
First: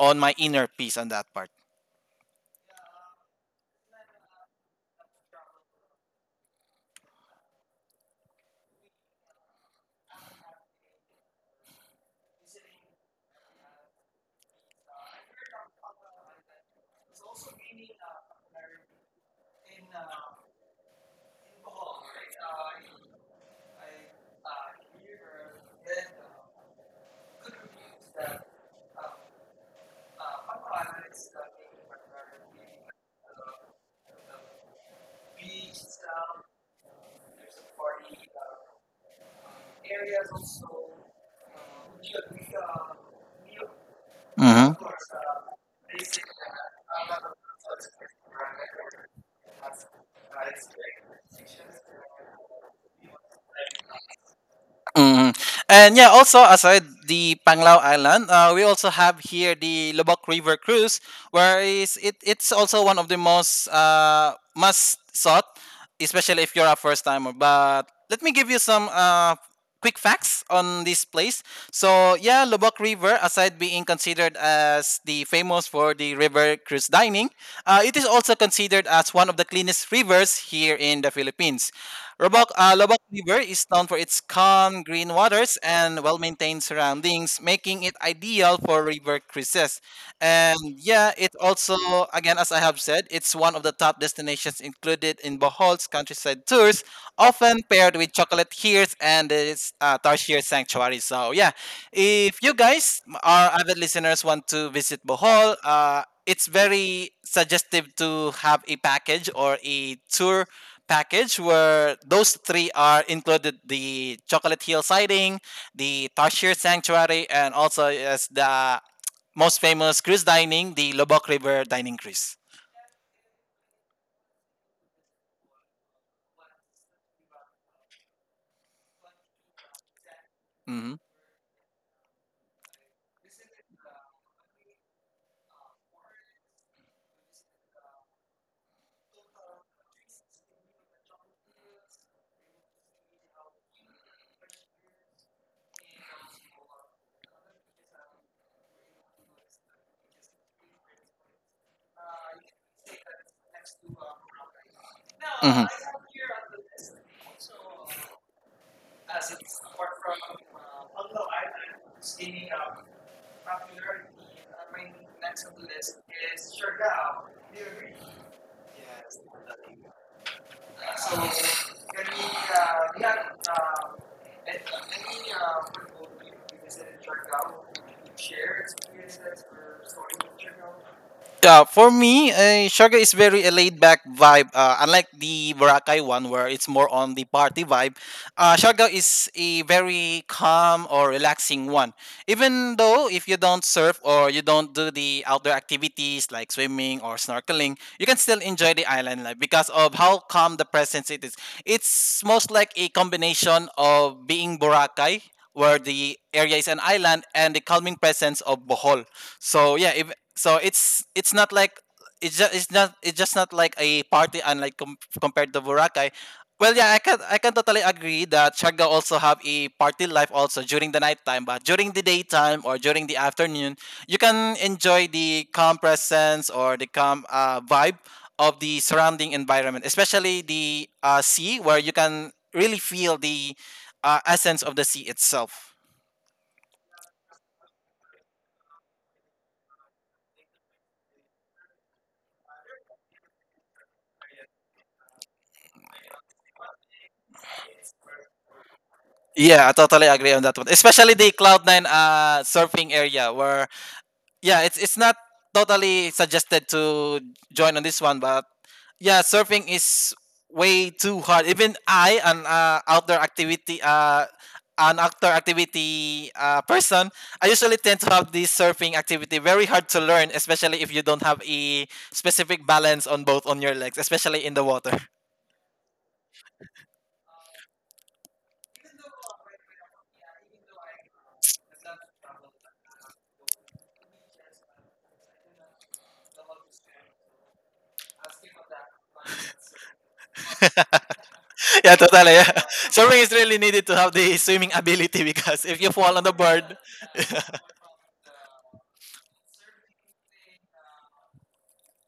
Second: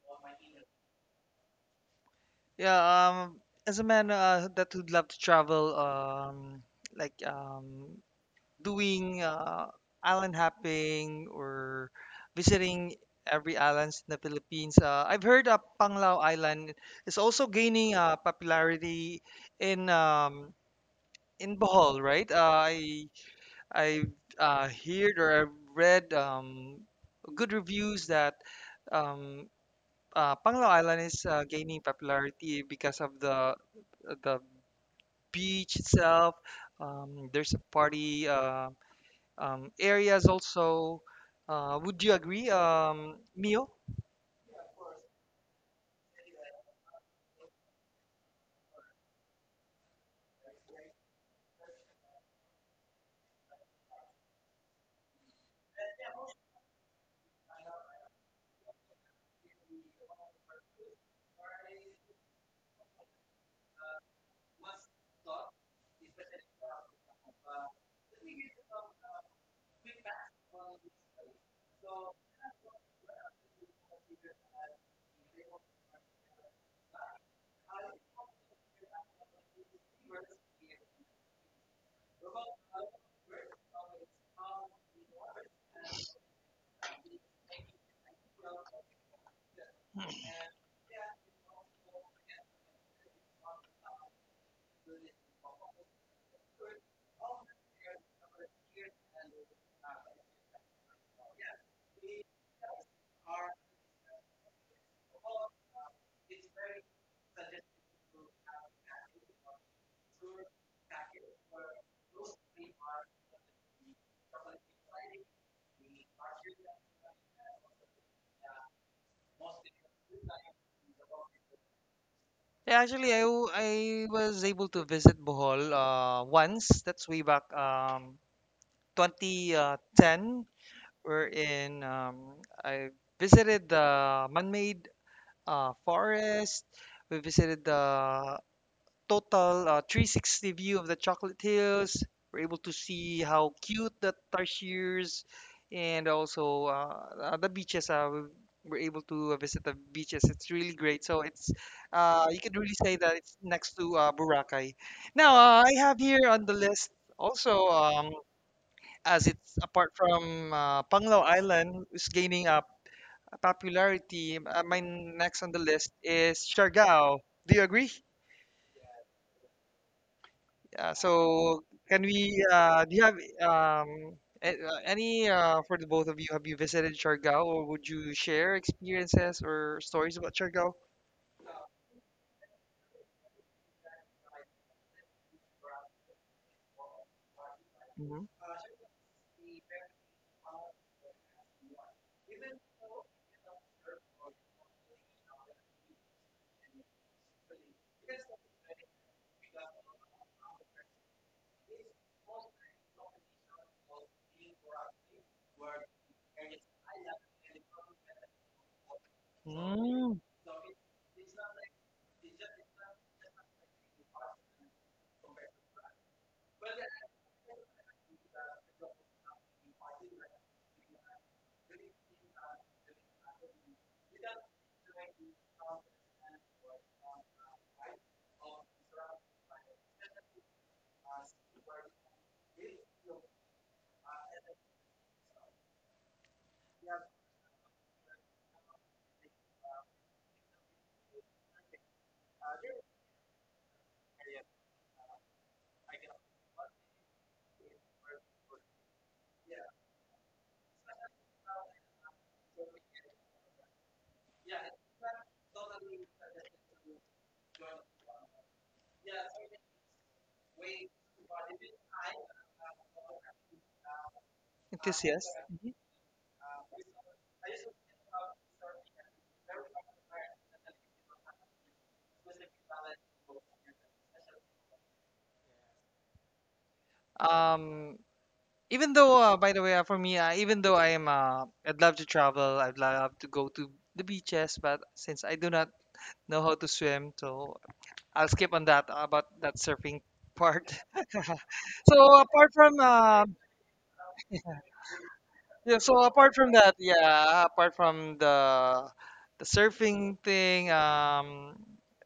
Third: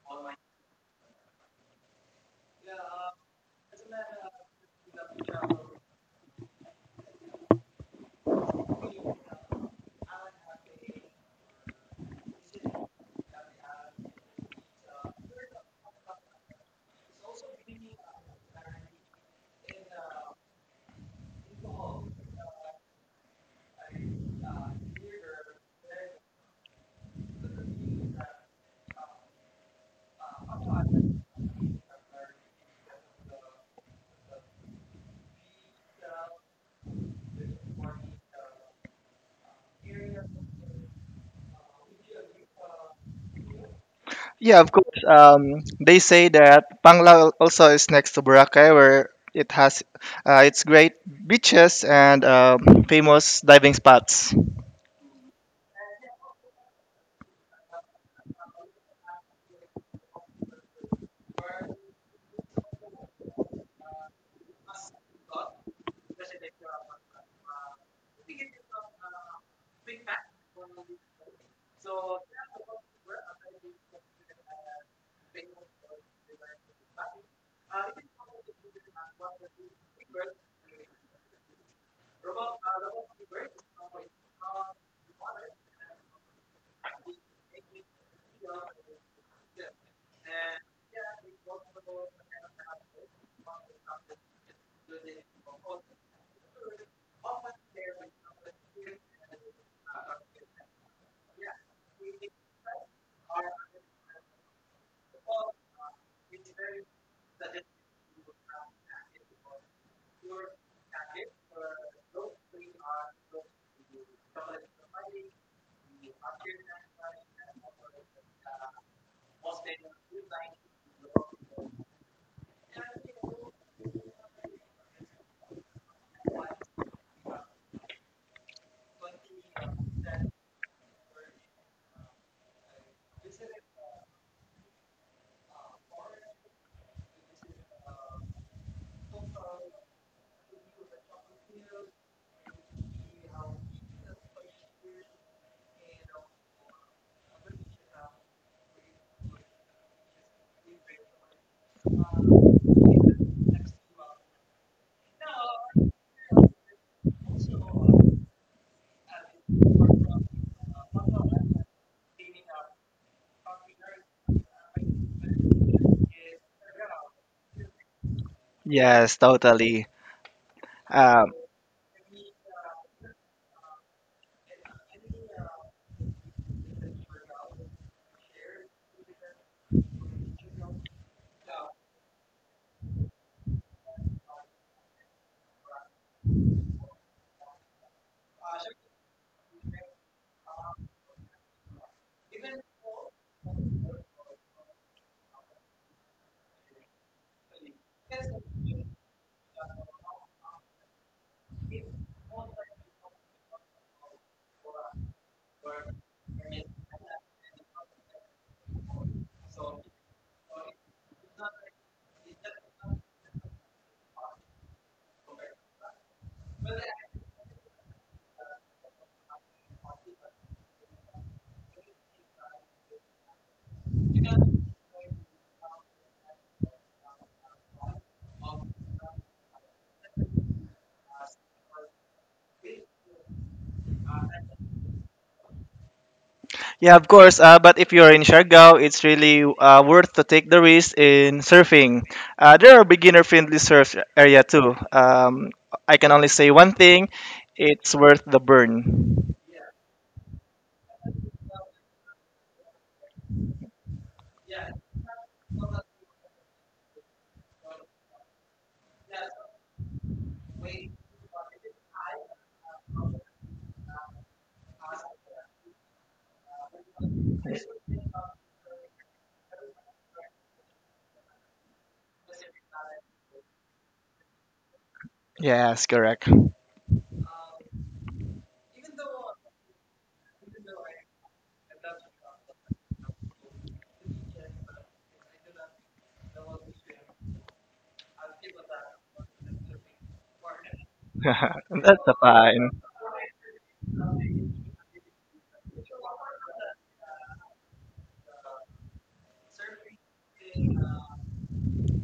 Speaker 2: on my inner peace on that part.
Speaker 1: Yeah. Um, as a man uh, that would love to travel, um, like um, doing uh, island hopping or visiting every islands in the Philippines. Uh, I've heard uh, Panglao Island is also gaining uh, popularity in um, in Bohol, right? Uh, I I uh, heard or I read um, good reviews that um, uh, Panglao Island is uh, gaining popularity because of the the beach itself. Um, there's a party uh, um, areas also. Uh, would you agree, um, Mio?
Speaker 3: Yeah,
Speaker 2: Hmm.
Speaker 3: of course. Um, they say that Pangla also is next to Boracay, where it has uh, its great beaches and um famous diving spots.
Speaker 2: Mm. And yeah, also aside the Panglao Island, uh, we also have here the Lubok River Cruise, where is it, it's also one of the most uh, must sought, especially if you're a first timer. But let me give you some uh, quick facts on this place. So yeah, Lubok River, aside being considered as the famous for the River cruise Dining, uh, it is also considered as one of the cleanest rivers here in the Philippines. Lobok, uh, Lobok River is known for its calm green waters and well-maintained surroundings, making it ideal for river cruises. And yeah, it also, again, as I have said, it's one of the top destinations included in Bohol's countryside tours, often paired with chocolate Hills and its uh, tarsier sanctuary. So yeah, if you guys, m- our avid listeners, want to visit Bohol, uh, it's very suggestive to have a package or a tour package where those three are included: the chocolate hill sighting, the tarshir sanctuary, and also as the most famous cruise dining, the lobok river dining cruise.
Speaker 1: Yeah, actually, I, w- I was able to visit Bohol uh, once. That's way back um, twenty ten,
Speaker 2: Mhm.
Speaker 1: wherein um, I visited the man-made uh, forest. We visited the total uh, three sixty view of the Chocolate Hills. We're able to see how cute the tarsiers and also uh, uh, the beaches. Uh, we were able to uh, visit the beaches. It's really great. So it's uh, you can really say that it's next to uh, Boracay. Now uh, I have here on the list also. Um, as it's apart from uh, Panglao Island is gaining up popularity. Uh, my next on the list is Siargao. Do you agree?
Speaker 3: Yes, totally.
Speaker 1: Uh,
Speaker 3: Um,
Speaker 1: so can we? Uh, do you have um, a- uh, any uh, for the both of you? Have you visited Siargao, or would you share experiences or stories about Siargao?
Speaker 2: Yeah, for me, uh, Sugar is very a laid back vibe. Uh, unlike the Boracay one, where it's more on the party vibe,
Speaker 1: Mhm.
Speaker 2: uh, Sugar is a very calm or relaxing one. Even though if you don't surf or you don't do the outdoor activities like swimming or snorkeling, you can still enjoy the island life because of how calm the presence it is. It's most like a combination of being Boracay where the area is an island and the calming presence of Bohol. So yeah, if,
Speaker 1: Mm.
Speaker 2: so it's it's not like it's just it's not it's just not like a party unlike com- compared to Boracay. Well, yeah, I can I can totally agree that Siargao also have a party life also during the nighttime, but during the daytime or during the afternoon, you can enjoy the calm presence or the calm uh, vibe of the surrounding environment, especially the uh, sea, where you can really feel the uh, essence of the sea itself.
Speaker 3: Yeah, of course. Uh, but if you're in Siargao, it's really uh, worth to take the risk in surfing. Uh, there are beginner-friendly surf area too. Um, I can only say one thing: it's worth the burn.
Speaker 2: Yeah, I totally agree on that one. Especially the Cloud Nine uh surfing area where yeah, it's it's not totally suggested to join on this one, but yeah, surfing is way too hard. Even I, an uh, outdoor activity uh an outdoor
Speaker 1: Enthusiast. Mhm.
Speaker 2: activity uh, person, I usually tend to have this surfing activity very hard to learn, especially if you don't have a specific balance on both on your legs, especially in the water.
Speaker 3: Yes, correct.
Speaker 1: Um, Even though, uh, by the way, uh, for me, uh, even though I am, uh, I'd love to travel, I'd love to go to the beaches, but since I do not know how to swim, so I'll skip on that uh, about that surfing part.
Speaker 2: Yeah,
Speaker 1: So
Speaker 3: That's a
Speaker 2: totally. Yeah.
Speaker 1: apart
Speaker 3: fine.
Speaker 1: from,
Speaker 2: Swimming
Speaker 1: uh,
Speaker 2: is really needed to have the swimming ability because
Speaker 1: yeah,
Speaker 2: if you
Speaker 1: so
Speaker 2: fall on the
Speaker 1: apart from
Speaker 2: board,
Speaker 1: that, yeah, apart from the the surfing thing, um,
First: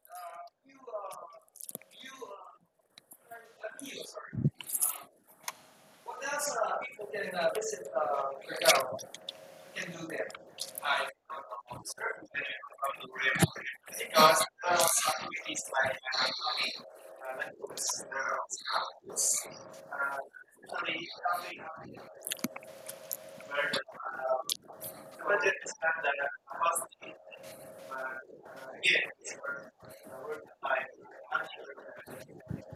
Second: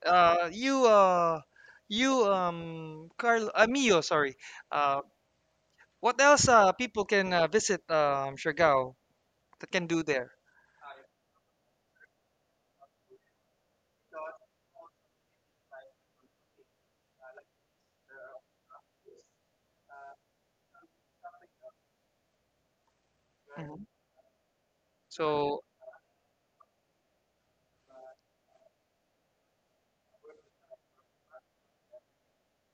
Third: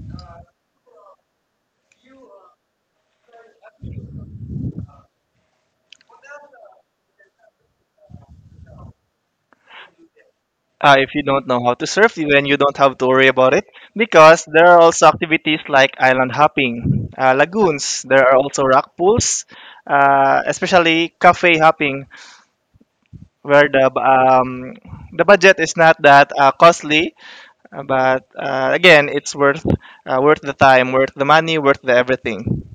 Speaker 1: uh, you, uh, you, um, Carl, uh, Mio, sorry, uh, what else, uh, people can uh, visit, um, Siargao that can do there?
Speaker 3: Uh, if you don't know how to surf, then you don't have to worry about it because there are also activities like island hopping, uh, lagoons. There are also rock pools, uh, especially cafe hopping, where the
Speaker 1: Mhm.
Speaker 3: um, the budget
Speaker 1: So
Speaker 3: is not that uh, costly, uh, but uh, again, it's worth uh, worth the time, worth the money, worth the everything.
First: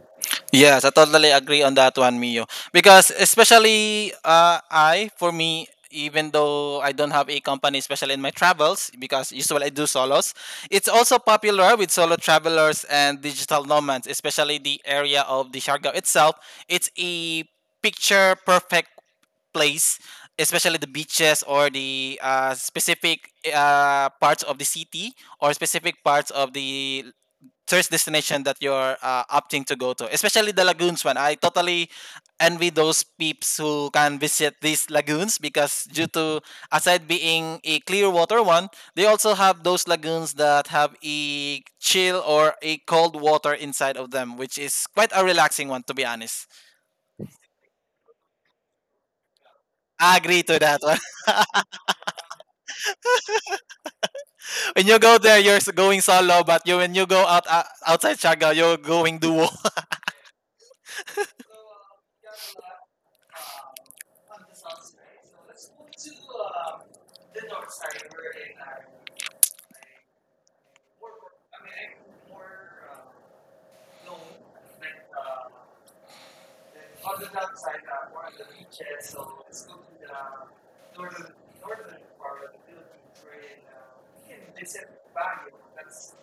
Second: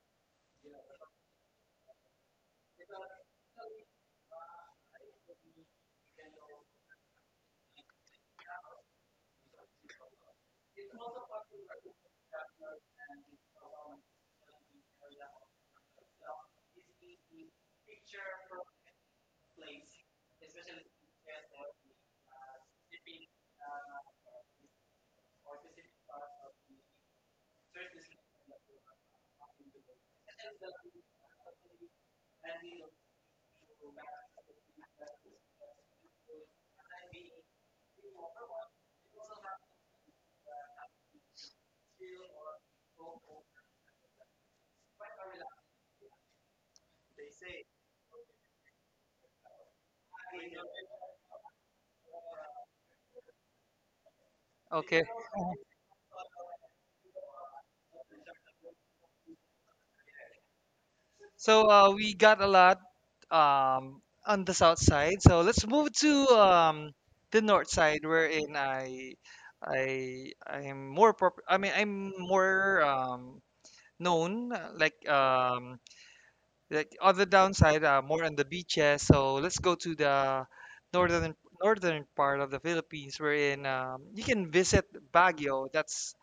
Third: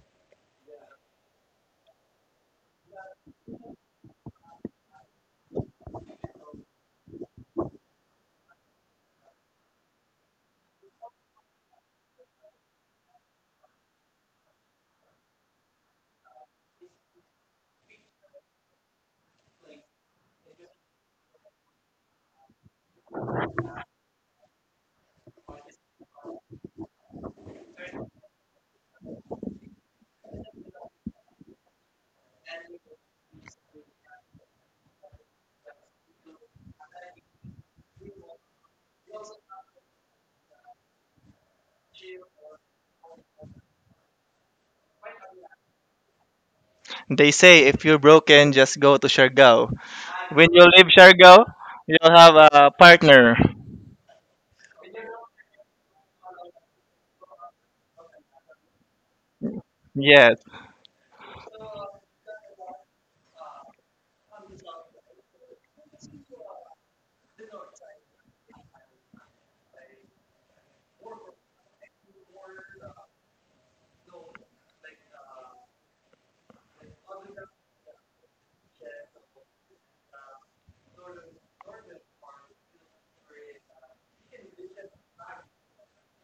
Speaker 2: yes, I totally agree on that one, Mio. Because especially uh, I, for me, even though I don't have a company, especially in my travels, because usually I do solos, it's also popular with solo travelers and digital nomads, especially the area of the Siargao itself. It's a picture perfect place, especially the beaches or the uh, specific uh, parts of the city or specific parts of the tourist destination that you're uh, opting to go to, especially the lagoons one. I totally envy those peeps who can visit these lagoons because due to aside being a clear water one, they also have those lagoons that have a chill or a cold water inside of them, which is quite a relaxing one to be honest.
Speaker 3: They say if you're broken, just go to Siargao.
Speaker 2: I agree
Speaker 3: When
Speaker 2: to
Speaker 3: you
Speaker 2: that
Speaker 3: leave
Speaker 2: one.
Speaker 3: Siargao, you'll have a partner.
Speaker 2: When you
Speaker 1: okay,
Speaker 2: go there, you're s- going solo, but you when you go out uh, outside Siargao, you're going duo.
Speaker 3: Yes,
Speaker 1: so uh, we got a lot um, on the south side. So let's move to um, the north side, wherein I I I'm more prop I mean I'm more um, known uh, like um, like other downside uh, more on the beaches. So let's go to the northern northern part of the Philippines, wherein um, you can visit Baguio. That's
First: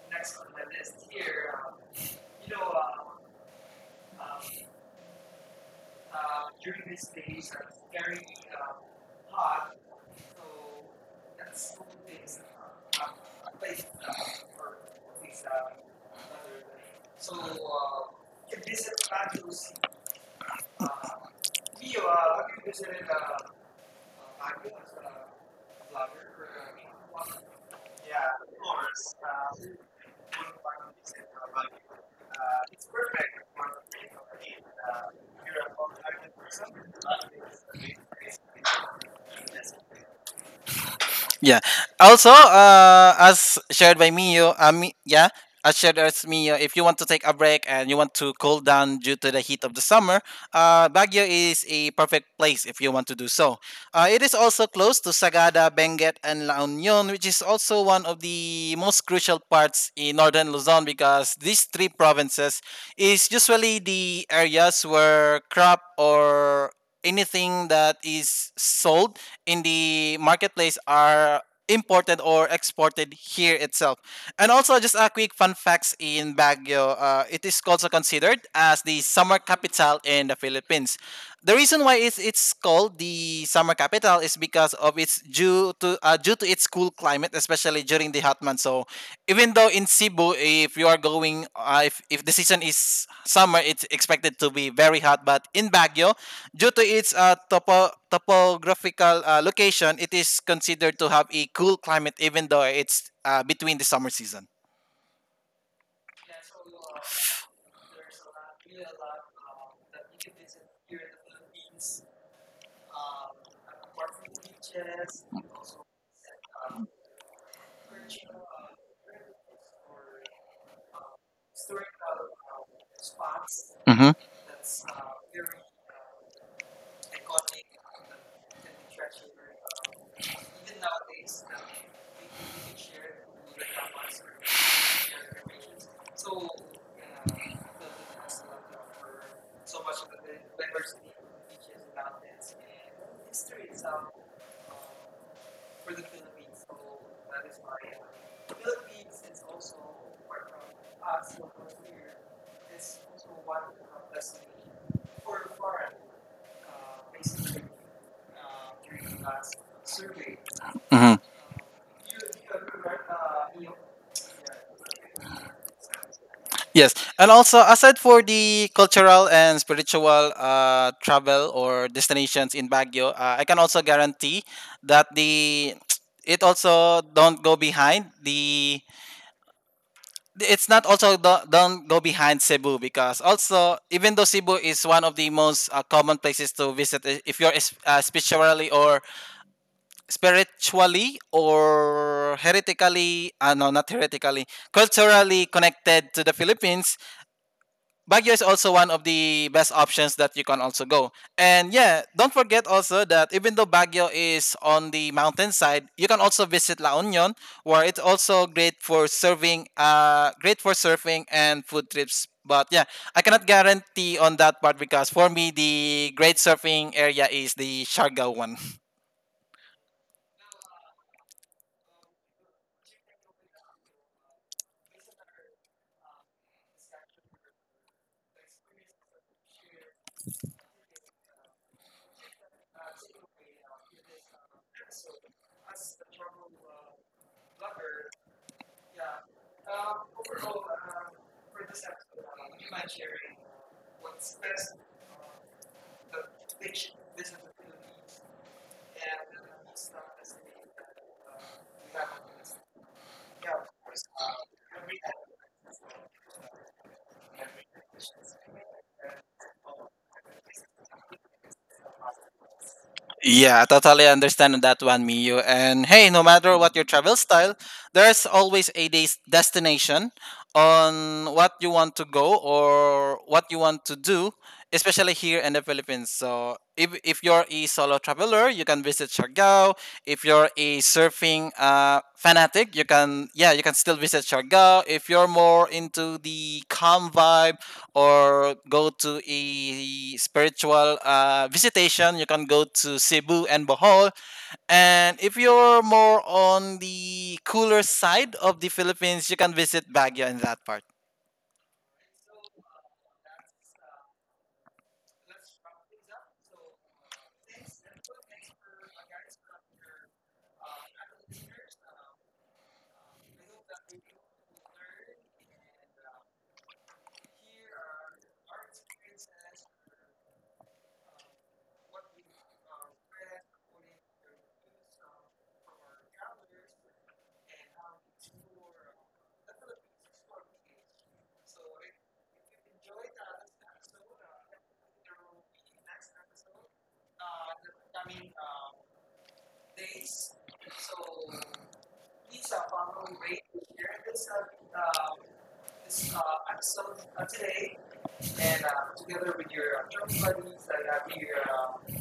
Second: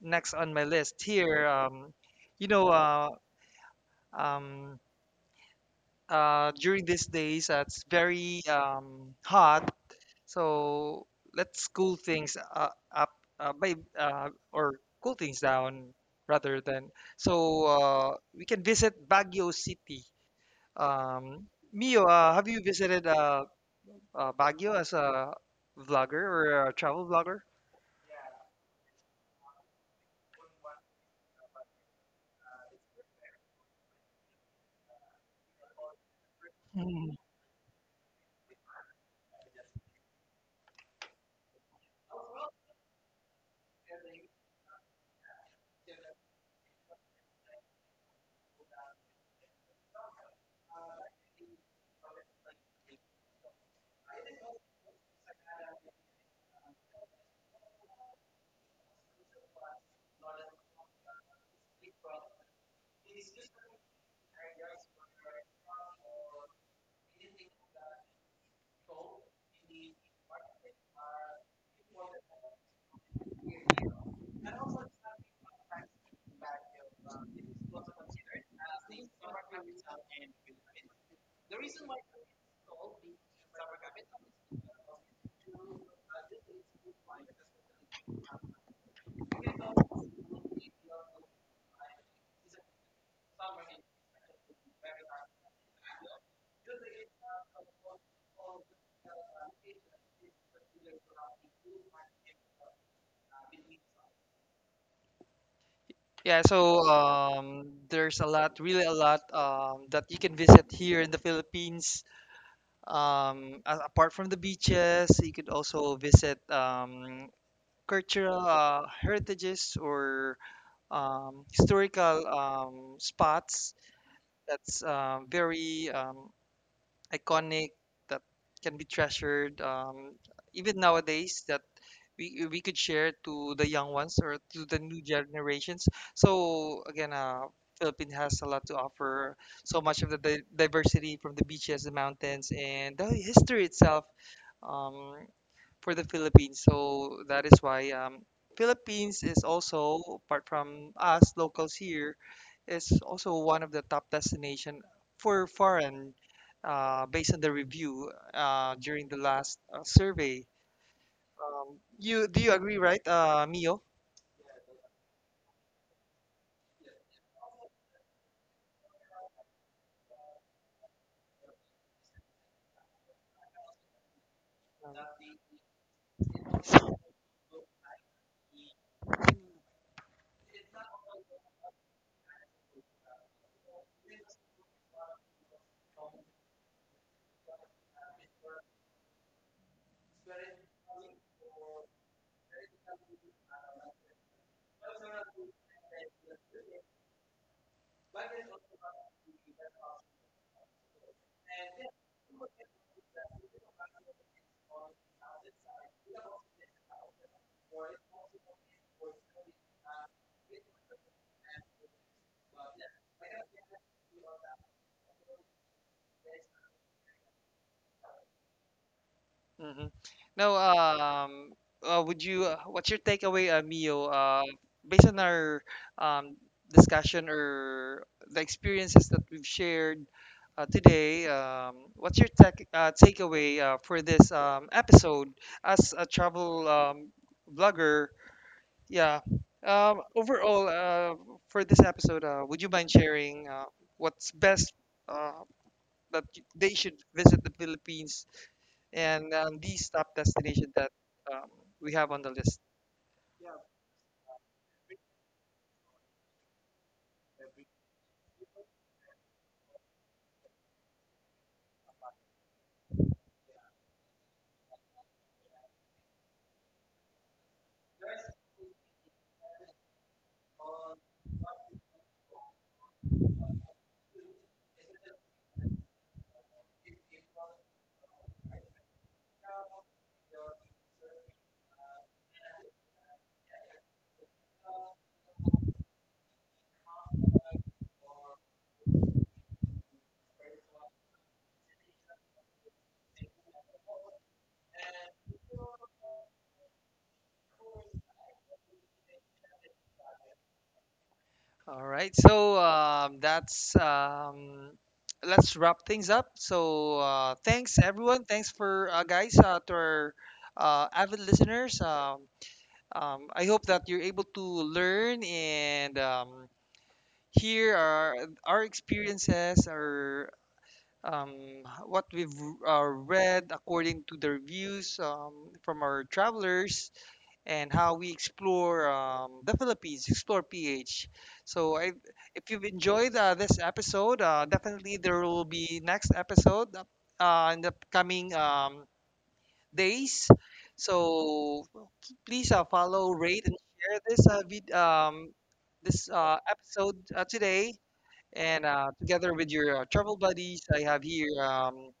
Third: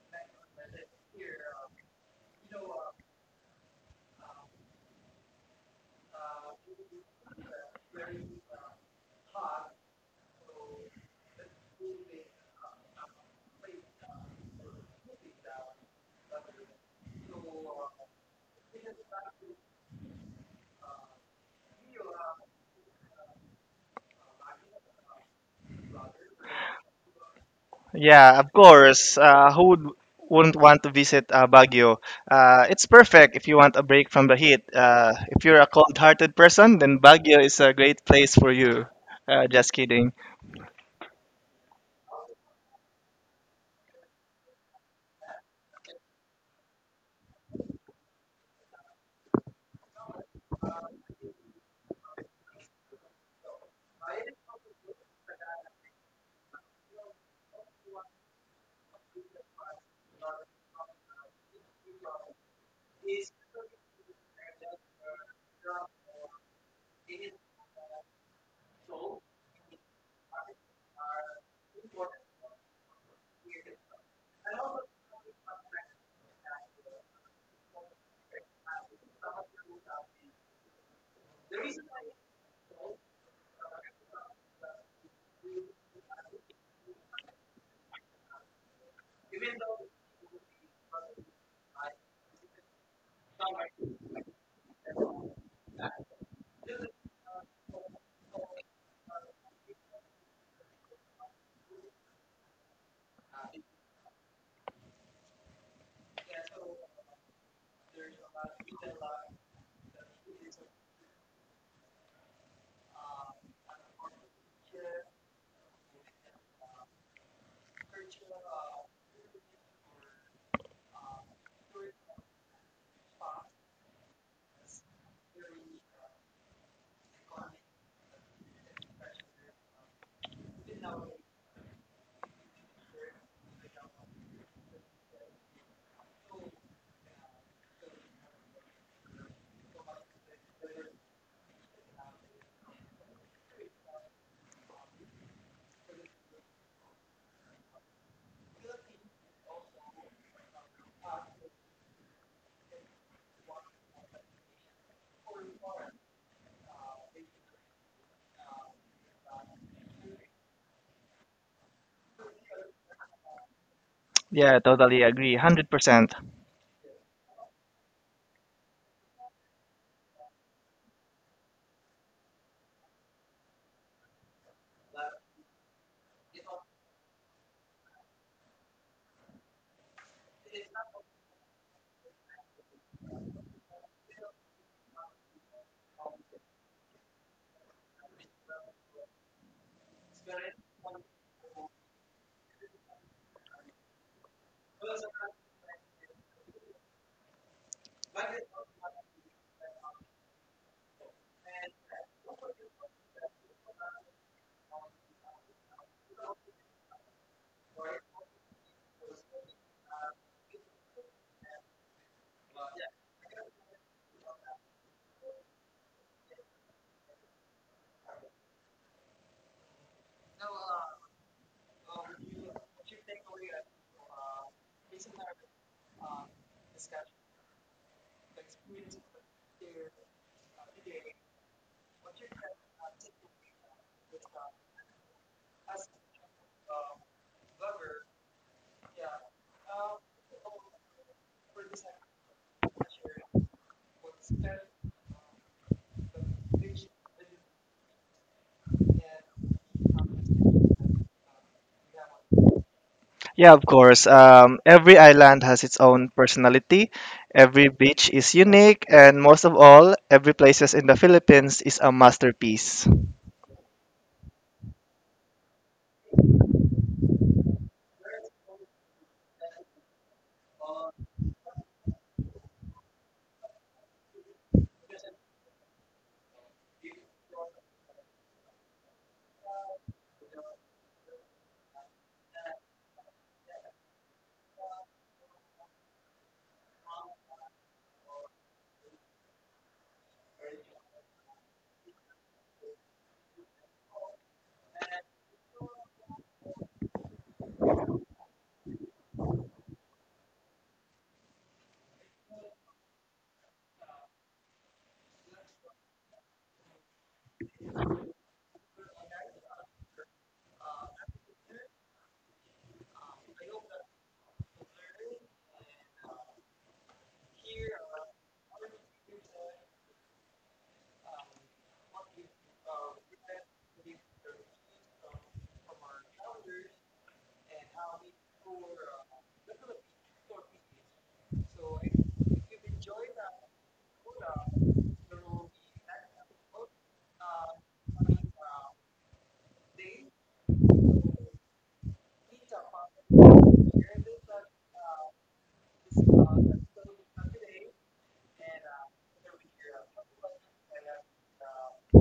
Speaker 1: next on my list here. Um, you know. Uh, um, uh, During these days uh, it's very um, hot, so let's cool things uh, up uh, by uh, or cool things down rather than, so uh, we can visit Baguio City. um, Mio, uh, have you visited uh, uh, Baguio as a vlogger or a travel vlogger?
Speaker 3: yeah, of course. Uh, who would wouldn't want to visit uh, Baguio? Uh, it's perfect if you want a break from the heat. Uh, if you're a cold-hearted person, then
Speaker 1: Mm.
Speaker 3: Baguio is a great place for you. Uh, just kidding.
Speaker 2: Yeah. Also, uh, as shared by Mio, uh, Mi- yeah, as shared as Mio, if you want to take a break and you want to cool down due to the heat of the summer, uh, Baguio is a perfect place if you want to do so. Uh, it is also close to Sagada, Benguet, and La Union, which is also one of the most crucial parts in northern Luzon because these three provinces is usually the areas where crop or anything that is sold in the marketplace are imported or exported here itself. And also, just a quick fun facts in Baguio. Uh, it is also considered as the summer capital in the Philippines. The reason why it's, it's called the summer capital is because of its ju- to uh, due to its cool climate, especially during the hot months. So even though in Cebu, if you are going, uh, if if the season is summer, it's expected to be very hot. But in Baguio, due to its uh, topo topographical uh, location, it is considered to have a cool climate, even though it's uh, between the summer season.
Speaker 1: Yeah, so um, there's a lot, really a lot um, that you can visit here in the Philippines. Um, a- apart from the beaches, you could also visit um, cultural uh, heritages or um, historical um, spots that's um, very um, iconic that can be treasured um, even nowadays that we, we could share to the young ones or to the new generations. So again, uh, Philippines has a lot to offer so much of the di- diversity from the beaches, the mountains, and the history itself, um, for the Philippines. So that is why um, Philippines is also, apart from us locals here, is also one of the top destination for foreign, uh, based on the review uh, during the last uh, survey.
Speaker 2: Mm-hmm.
Speaker 1: Um, you Do you agree, right, uh, Mio?
Speaker 3: Yeah, totally agree. one hundred percent.
Speaker 2: Yes, and also aside for the cultural and spiritual uh, travel or destinations in Baguio, uh, I can also guarantee that the it also don't go behind the it's not also do- don't go behind Cebu because also even though Cebu is one of the most uh, common places to visit I- if you're is- uh, spiritually or spiritually or heretically uh, no not heretically culturally connected to the Philippines, Baguio is also one of the best options that you can also go. And yeah, don't forget also that even though Baguio is on the mountainside, you can also visit La Union, where it's also great for serving, uh, great for surfing and food trips. But yeah, I cannot guarantee on that part because for me the great surfing area is the Siargao one.
Speaker 1: Mhm. No, um, uh, would you, uh, what's your takeaway, uh, Mio, uh, based on our um, discussion or the experiences that we've shared uh, today? Um, what's your tech, uh, takeaway uh, for this um, episode as a travel um, blogger? Yeah. Um, overall, uh, for this episode, uh, would you mind sharing uh, what's best uh, that y- they should visit the Philippines and um, these top destination that um, we have on the list.
Speaker 3: Yeah, of course. Um, every island has its own personality. Every beach is unique. And most of all, every places in the Philippines is a masterpiece.
Speaker 2: Yeah, I totally understand that one, Miyu. And hey, no matter what your travel style, there's always a des- destination on what you want to go or what you want to do, especially here in the Philippines. So if, if you're a solo traveler, you can visit Siargao. If you're a surfing uh, fanatic, you can, yeah, you can still visit Siargao. If you're more into the calm vibe or go to a spiritual uh, visitation, you can go to Cebu and Bohol, and if you're more on the cooler side of the Philippines, you can visit Baguio in that part.
Speaker 1: All right, so um, that's um, let's wrap things up. So uh, thanks, everyone. Thanks for uh, guys uh, to our uh, avid listeners. Um, um, I hope that you're able to learn and um, hear our our experiences, our um, what we've uh, read according to the reviews um, from our travelers and how we explore um, the Philippines, explore P H. So I, if you've enjoyed uh, this episode, uh, definitely there will be next episode uh, uh, in the coming um, days. So well, keep- please uh, follow, rate, and share this uh, vid- um, this uh, episode uh, today. And uh, together with your uh, travel buddies, I have here um,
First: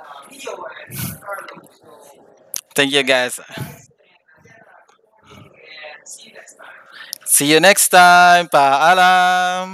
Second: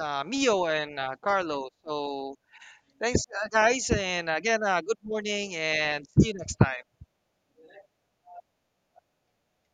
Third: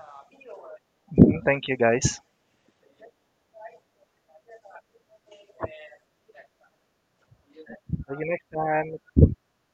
Speaker 1: uh, Mio and uh,
Speaker 3: Mhm,
Speaker 1: Carlo.
Speaker 3: thank you, guys.
Speaker 1: So
Speaker 2: Thank you
Speaker 1: Thanks,
Speaker 2: guys.
Speaker 1: uh, guys. And again, uh, good morning and see you next time.
Speaker 2: See you next
Speaker 3: See you
Speaker 2: time,
Speaker 3: next time.
Speaker 2: paalam.